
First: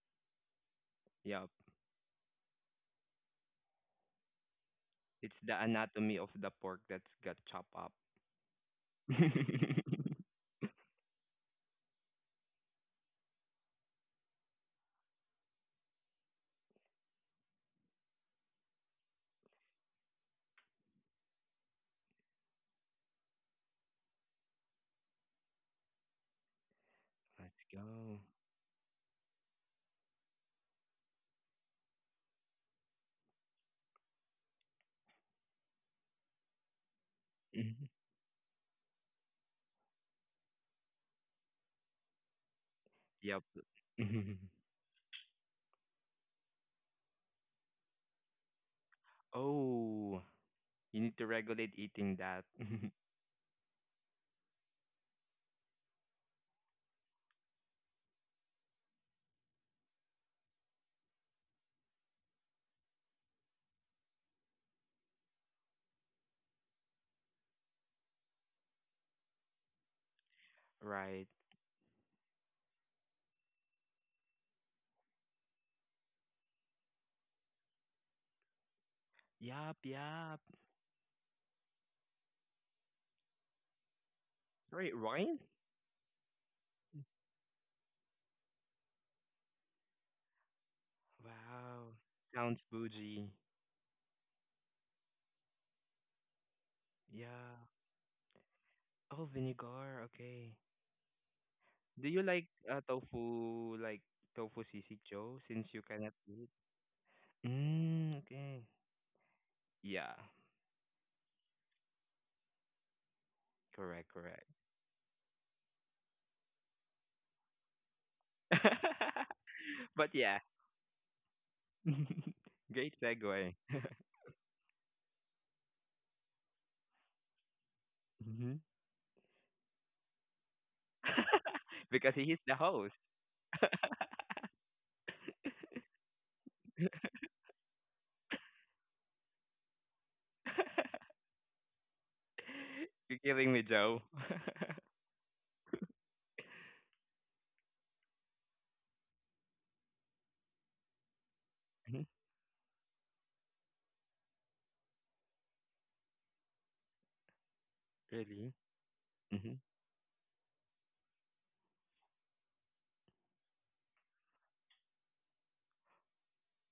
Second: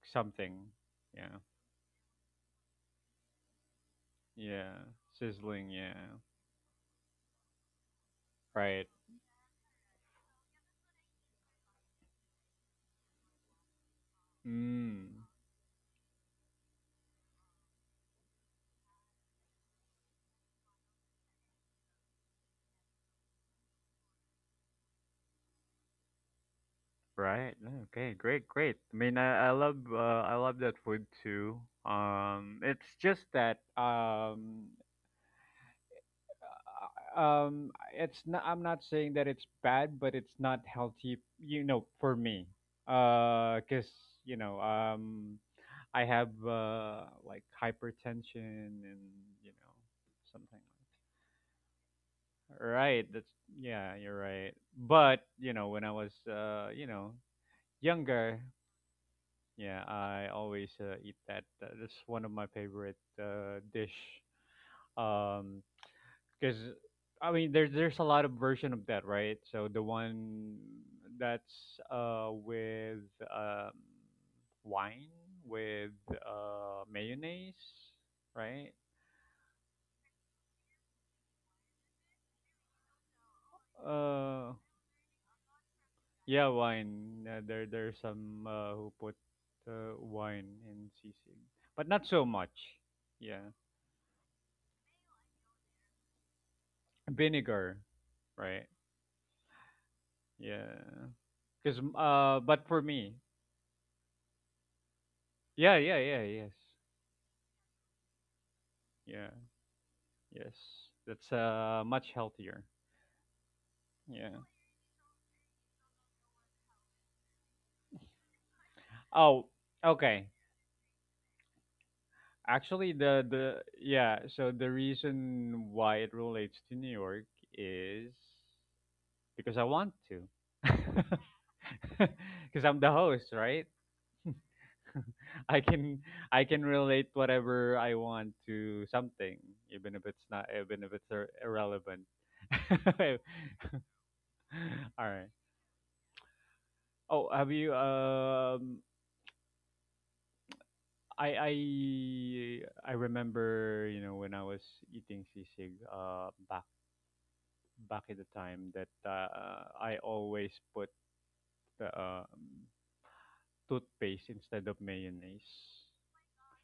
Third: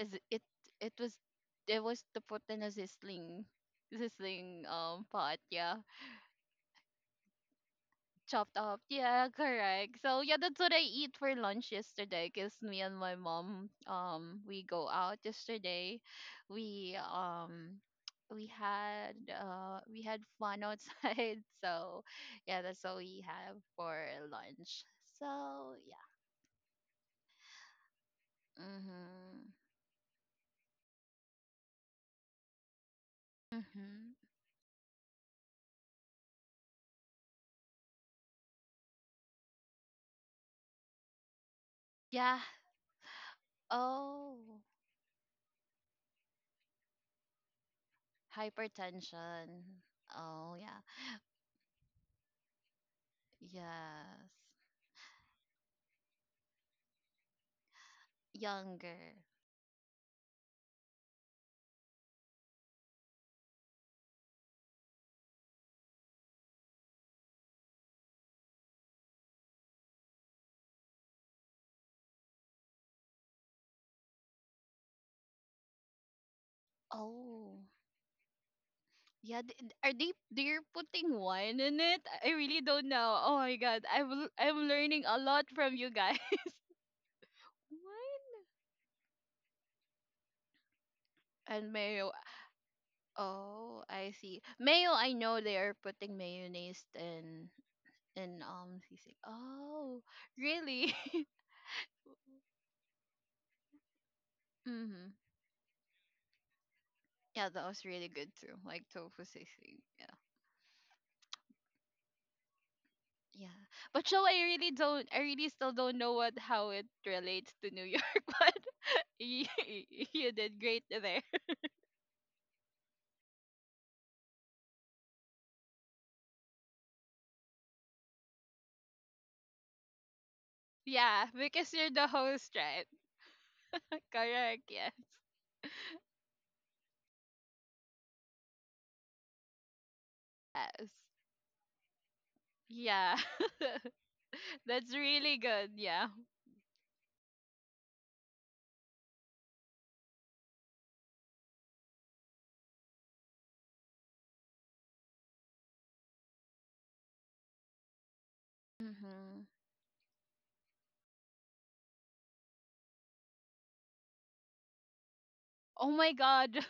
Is it,
something.
it was
Yeah,
Yup.
it was to put in a sizzling
yeah,
pot,
It's the
sizzling.
yeah,
Yeah,
anatomy of the pork that's got chopped up.
chopped up,
right.
yeah, correct. So yeah, that's what I eat for lunch yesterday because me and my mom we go out
Mm.
yesterday. we um we had we had fun outside. So yeah, that's what we have for lunch. So yeah.
Right.
Let's
Okay.
go.
Great. Great.
Mm-hmm.
I love that food too. It's just that
Mm-hmm.
Mhm.
It's not. I'm not saying that it's bad, but it's not healthy. You know, for
Yeah.
me,
Yep.
because
Mhm.
you
Oh.
know, um. I have like hypertension and you
Hypertension.
know
Oh,
something
Oh, yeah.
like
you need to regulate eating that.
that. Right. That's Yeah, you're
Yes.
right. But when I was younger,
Younger.
yeah, I always eat that. That's one of my favorite dish. Um, because I mean there's a lot of version of that, right? So the one
Right.
that's with um wine, with mayonnaise,
Oh.
right?
Yeah,
Yep,
are
yep.
they're putting wine in it? I really don't know. Oh my god,
Uh,
I'm
Sorry,
learning a
Ryan?
lot from you guys.
yeah, wine. There are
Wine
some who put wine in sisig,
and
but
Wow.
not
mayo.
so much.
Sounds bougie.
Yeah,
Oh, I see. Mayo, I know they are putting mayonnaise
Yeah.
vinegar,
in
right?
sisig.
Oh, vinegar.
Oh,
Okay.
Yeah,
really?
because
Do you like
but for me,
tofu, like tofu sisig,
Mhm.
Joe, since you
yeah, yeah,
cannot
yeah,
eat?
yes,
Yeah, that was really
Mm,
good too.
okay.
Like tofu
yeah,
sisig. Yeah.
Yeah.
yes. That's much healthier.
Yeah.
Correct,
But so
correct.
Yeah.
I really still don't know what how it relates to New York, but you,
Oh,
But
you
okay.
yeah.
did great there.
Great
Actually,
segue.
the yeah. So the reason why it relates to New York is
hmm
because I want to.
Yeah, because you're the
Because he is the
host,
because I'm
right?
host.
the host, right?
Correct, yes.
I can I can relate whatever I want to something, even if it's irrelevant.
You're
Yes.
All
killing me,
Yeah.
Joe.
That's
right.
really good, yeah.
Oh, have you? I I
Mhm,
I remember, you know, when I was eating sisig, back at the
really?
time that
Mm-hmm.
Hmm
I always put the toothpaste instead of
Oh
mayonnaise.
my god.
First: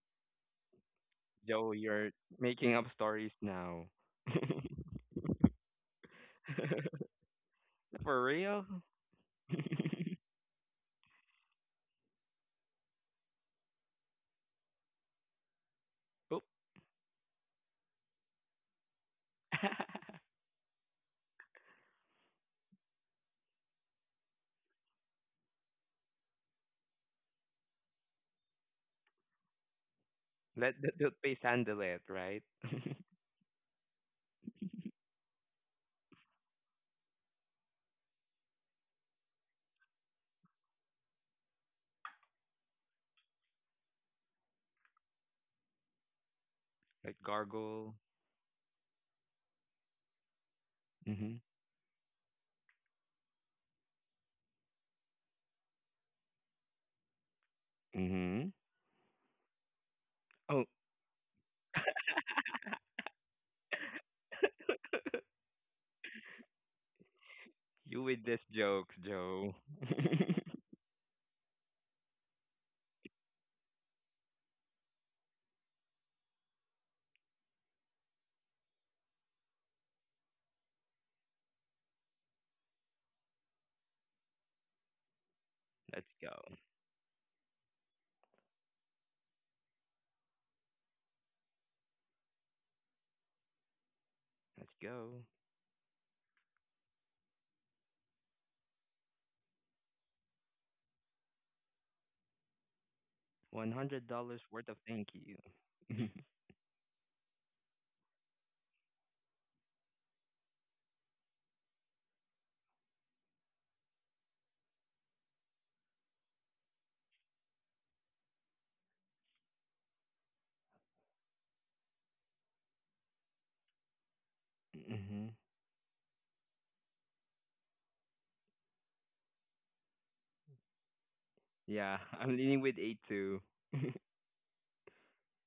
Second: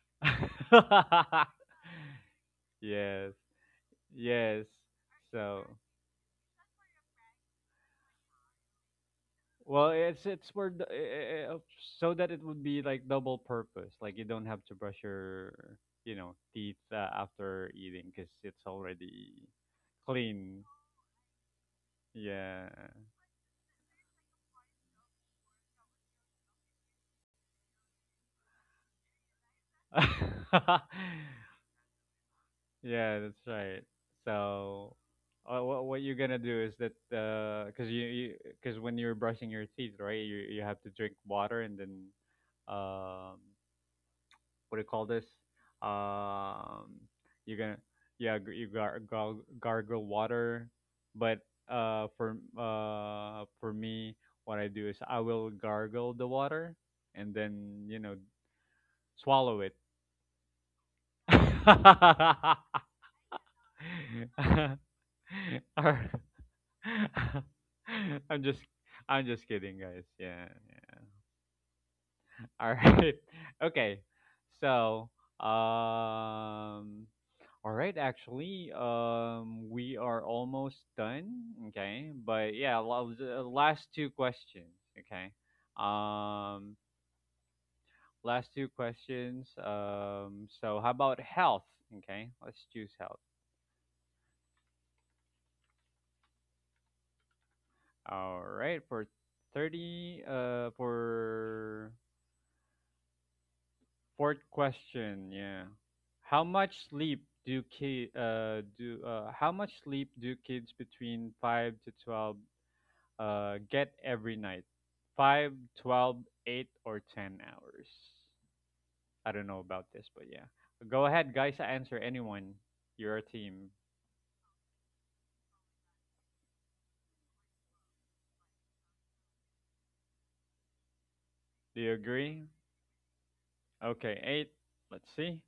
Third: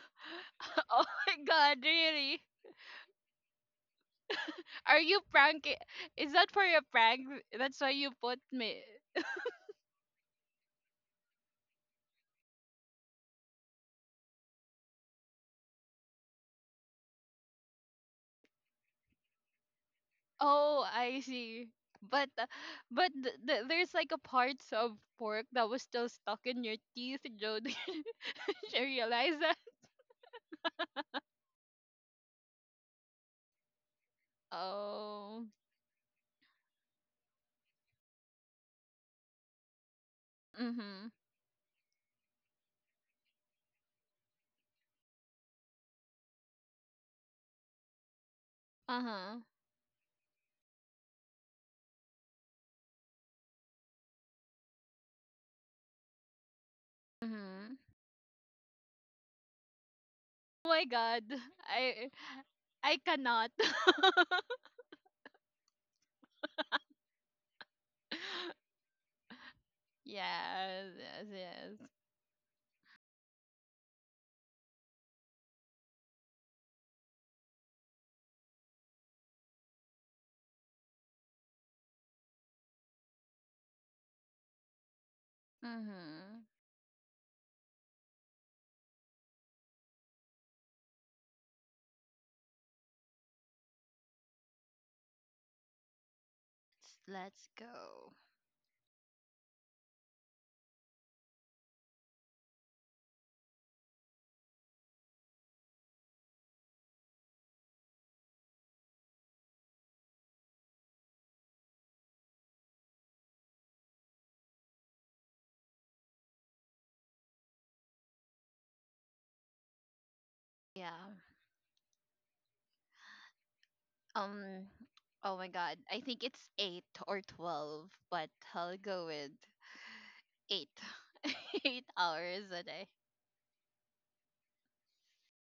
Oh my
Joe,
god,
you're
really?
making up
yes.
stories now.
Yes.
Are you
So,
pranking? Is that for your prank? That's why you
For
put
real?
me.
well, it's for the, eh, eh, eh, so that it would be like double purpose. Like you don't have to brush your, you know,
Oop.
teeth after eating because it's already clean.
Oh, I see. But uh,
Yeah.
but there's like a parts of pork that was still stuck in your teeth, Joe. Did you realize that?
Let the toothpaste handle it, right?
yeah, that's right. So,
Oh.
what you're gonna do is that because you because when you're brushing your teeth, right, you have to drink
Mhm.
water and then um what do you call this? Um,
Like
you're gonna
gargle.
yeah g- you gar-
Uh
gar-
huh.
gargle water, but
Mm-hmm.
for me, what I do is I will gargle the water and
Mhm.
then
Mm-hmm.
swallow it.
Oh,
Oh my God. I I cannot.
Or-
you with
I'm
this
just
joke, Joe.
kidding, guys. Yeah,
Yes.
yeah.
Yes. Yes.
All right. Okay. So, um, all right. Actually, we are almost done. Okay. But yeah, la- the last two questions. Okay.
Let's go.
Mhm.
Um, last two questions. So how about health? Okay. Let's choose health.
Let's go.
S- Let's go.
All right. For 30, uh, for
One hundred
Fourth
dollars worth of thank
question, yeah.
you.
How much sleep do kids between 5 to 12 get every night? 5, 12, 8, or 10 hours? I don't know about this, but yeah.
Yeah.
Go ahead, guys, answer anyone. You're a team.
Um.
Mm-hmm.
Oh my God. I think it's 8 or 12, but I'll go with eight.
Do
eight
you
Yeah, I'm
hours
agree?
leaning
a
with
day.
A too.
Okay, 8. Let's see.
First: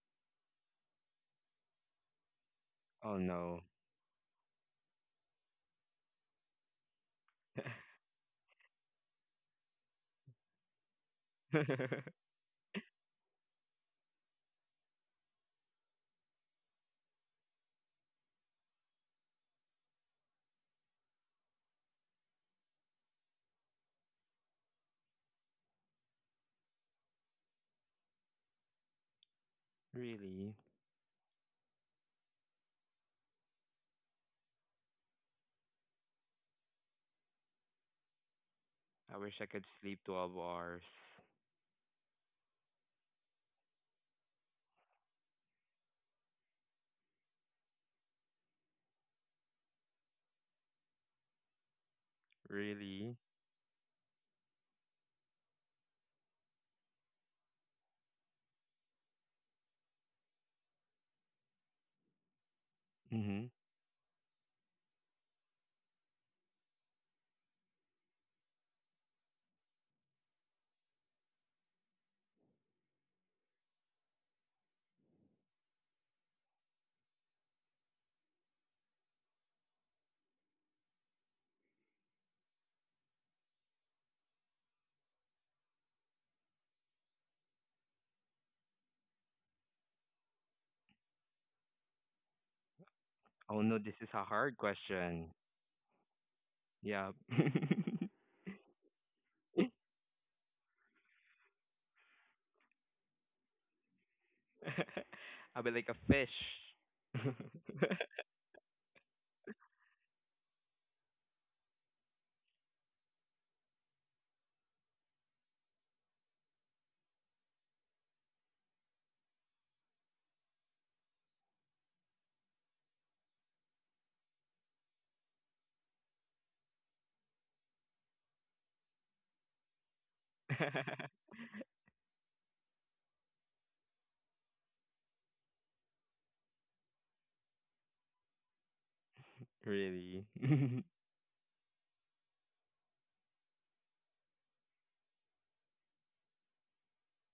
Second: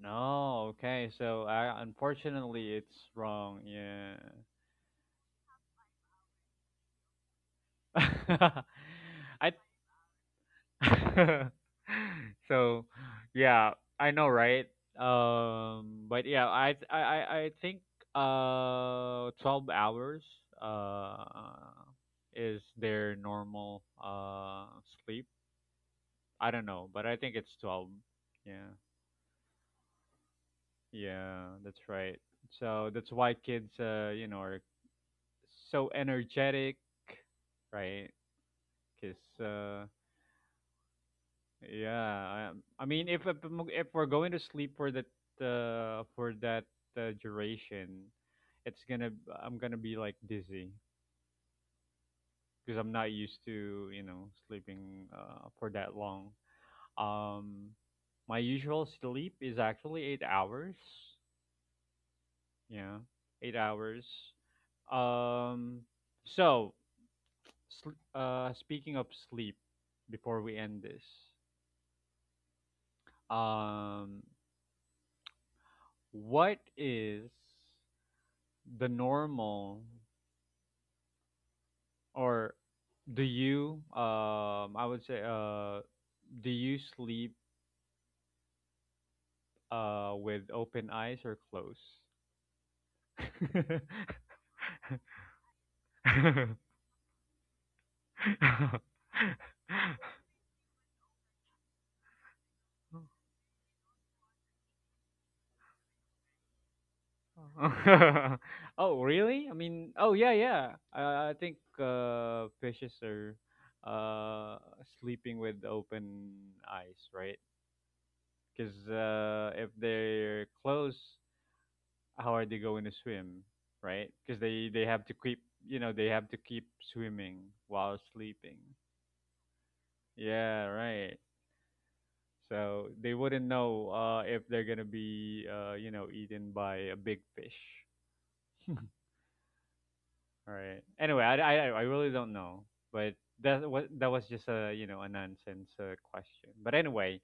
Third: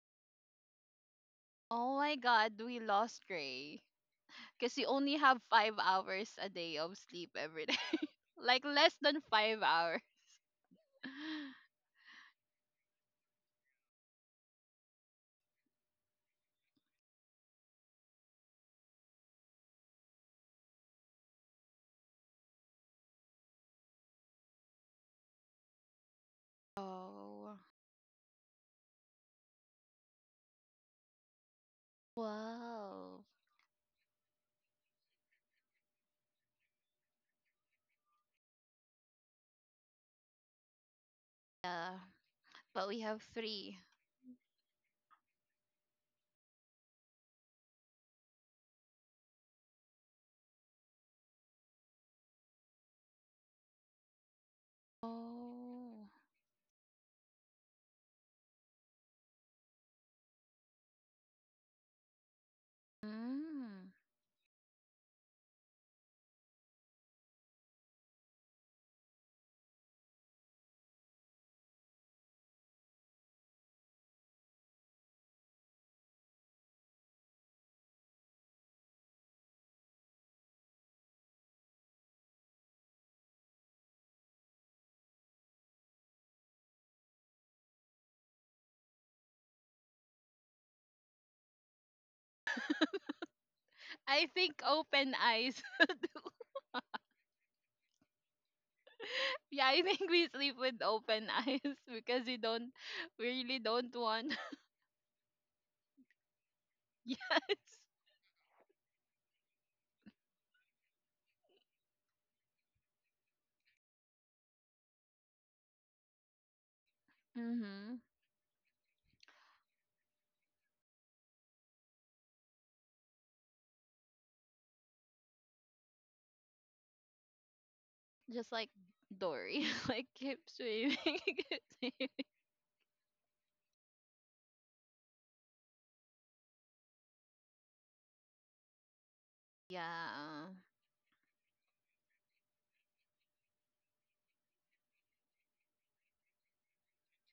No, okay. So,
Oh my god,
unfortunately,
we
it's
Oh
lost
no.
wrong.
Gray
Yeah.
because you only have 5 hours a day of sleep every day. Like less than
I
5 hours.
so yeah, I know, right? But yeah I think 12 hours uh is their normal sleep. I don't know, but I think it's
Oh,
12. Yeah,
Really?
yeah, that's right. So that's
wow.
why kids you know are so energetic, right? Because
I wish I could sleep 12 hours.
Yeah,
Yeah, I, I
but we
mean,
have three.
if we're going to sleep for that uh, for that duration, it's gonna I'm gonna be like dizzy because I'm not
Really?
used to sleeping for that
Oh.
long. Um, my usual sleep is actually 8 hours. Yeah,
Mm-hmm.
eight
Mm.
hours. Um, so speaking of sleep, before we end this, um, what is the normal, or do you I would say do you sleep with open eyes or closed?
Oh no, this is a
I
hard
think open
question.
eyes.
Yeah.
Yeah, I think we sleep with open eyes because we really don't want.
I'll be like a fish.
Yes.
Oh, really? I mean, oh yeah, yeah. I think fishes are uh sleeping with open eyes, right?
Mhm.
Because if they're closed, how are they going to swim, right? Because they have to keep you know they have to keep swimming while
Just
sleeping.
like Dory, like keep
Yeah,
swimming.
right.
Keep swimming.
So they wouldn't know if they're gonna be eaten by a big fish.
Really?
Yeah.
All right. I really don't know, but that was just a a nonsense question. But anyway,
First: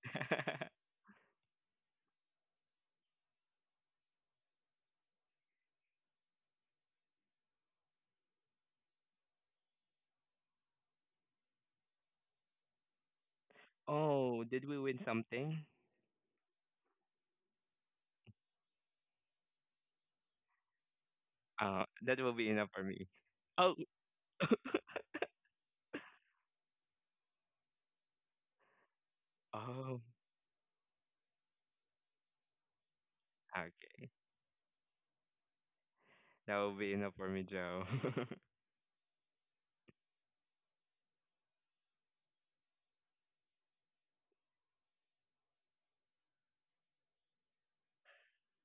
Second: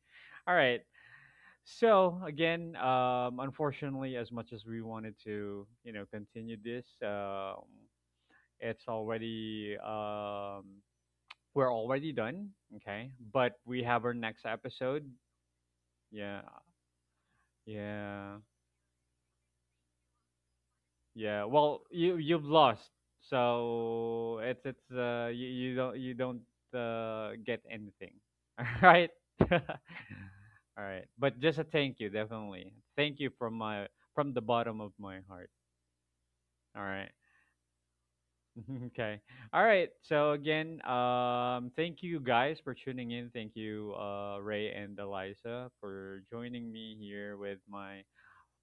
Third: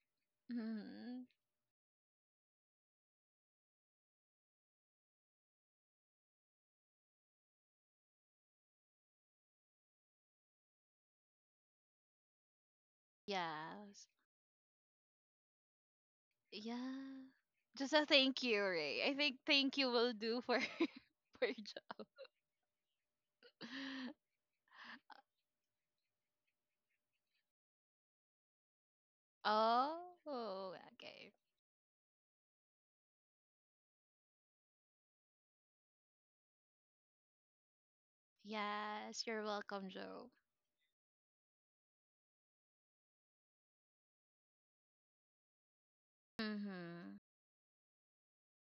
all right.
Hmm.
So again, unfortunately, as much as we wanted to continue this, it's already we're already done. Okay, but we have
Yes.
our
Oh,
next
did we win
episode.
something?
Yeah,
Yeah. Just a
yeah,
thank you, Ray. I think thank you will do for for
yeah.
your
Well,
job.
That
you
will
you've
be enough for
lost,
me. Oh.
so you don't get anything. All right.
Oh,
Oh,
All right.
okay.
But just a thank you, definitely. Thank you from my
okay.
from the bottom of my heart.
That will
All
be enough
right.
for me, Joe.
Okay.
Yes, you're
All
welcome,
right.
Joe.
So again, thank you guys for tuning in. Thank you, Ray and Eliza, for joining me
Mhm.
here with my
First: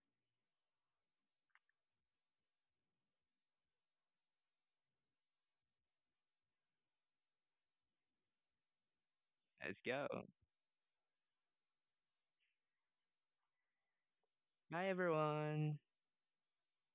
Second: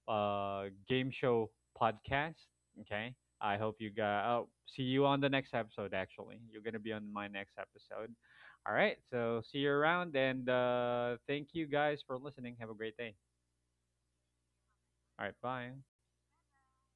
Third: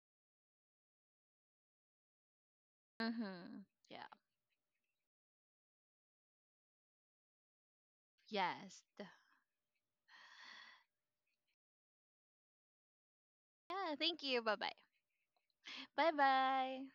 game show podcast. Okay. I
Mhm.
hope you
Yeah.
guys. Oh, see you on the next episode. Actually, you're gonna be on my next episode. All
Yes.
right. So see you
Let's
around,
go.
and thank you guys for listening. Have a great day.
Yeah. Thank you. Bye bye.
Bye,
All right.
everyone.
Bye.
Bye bye.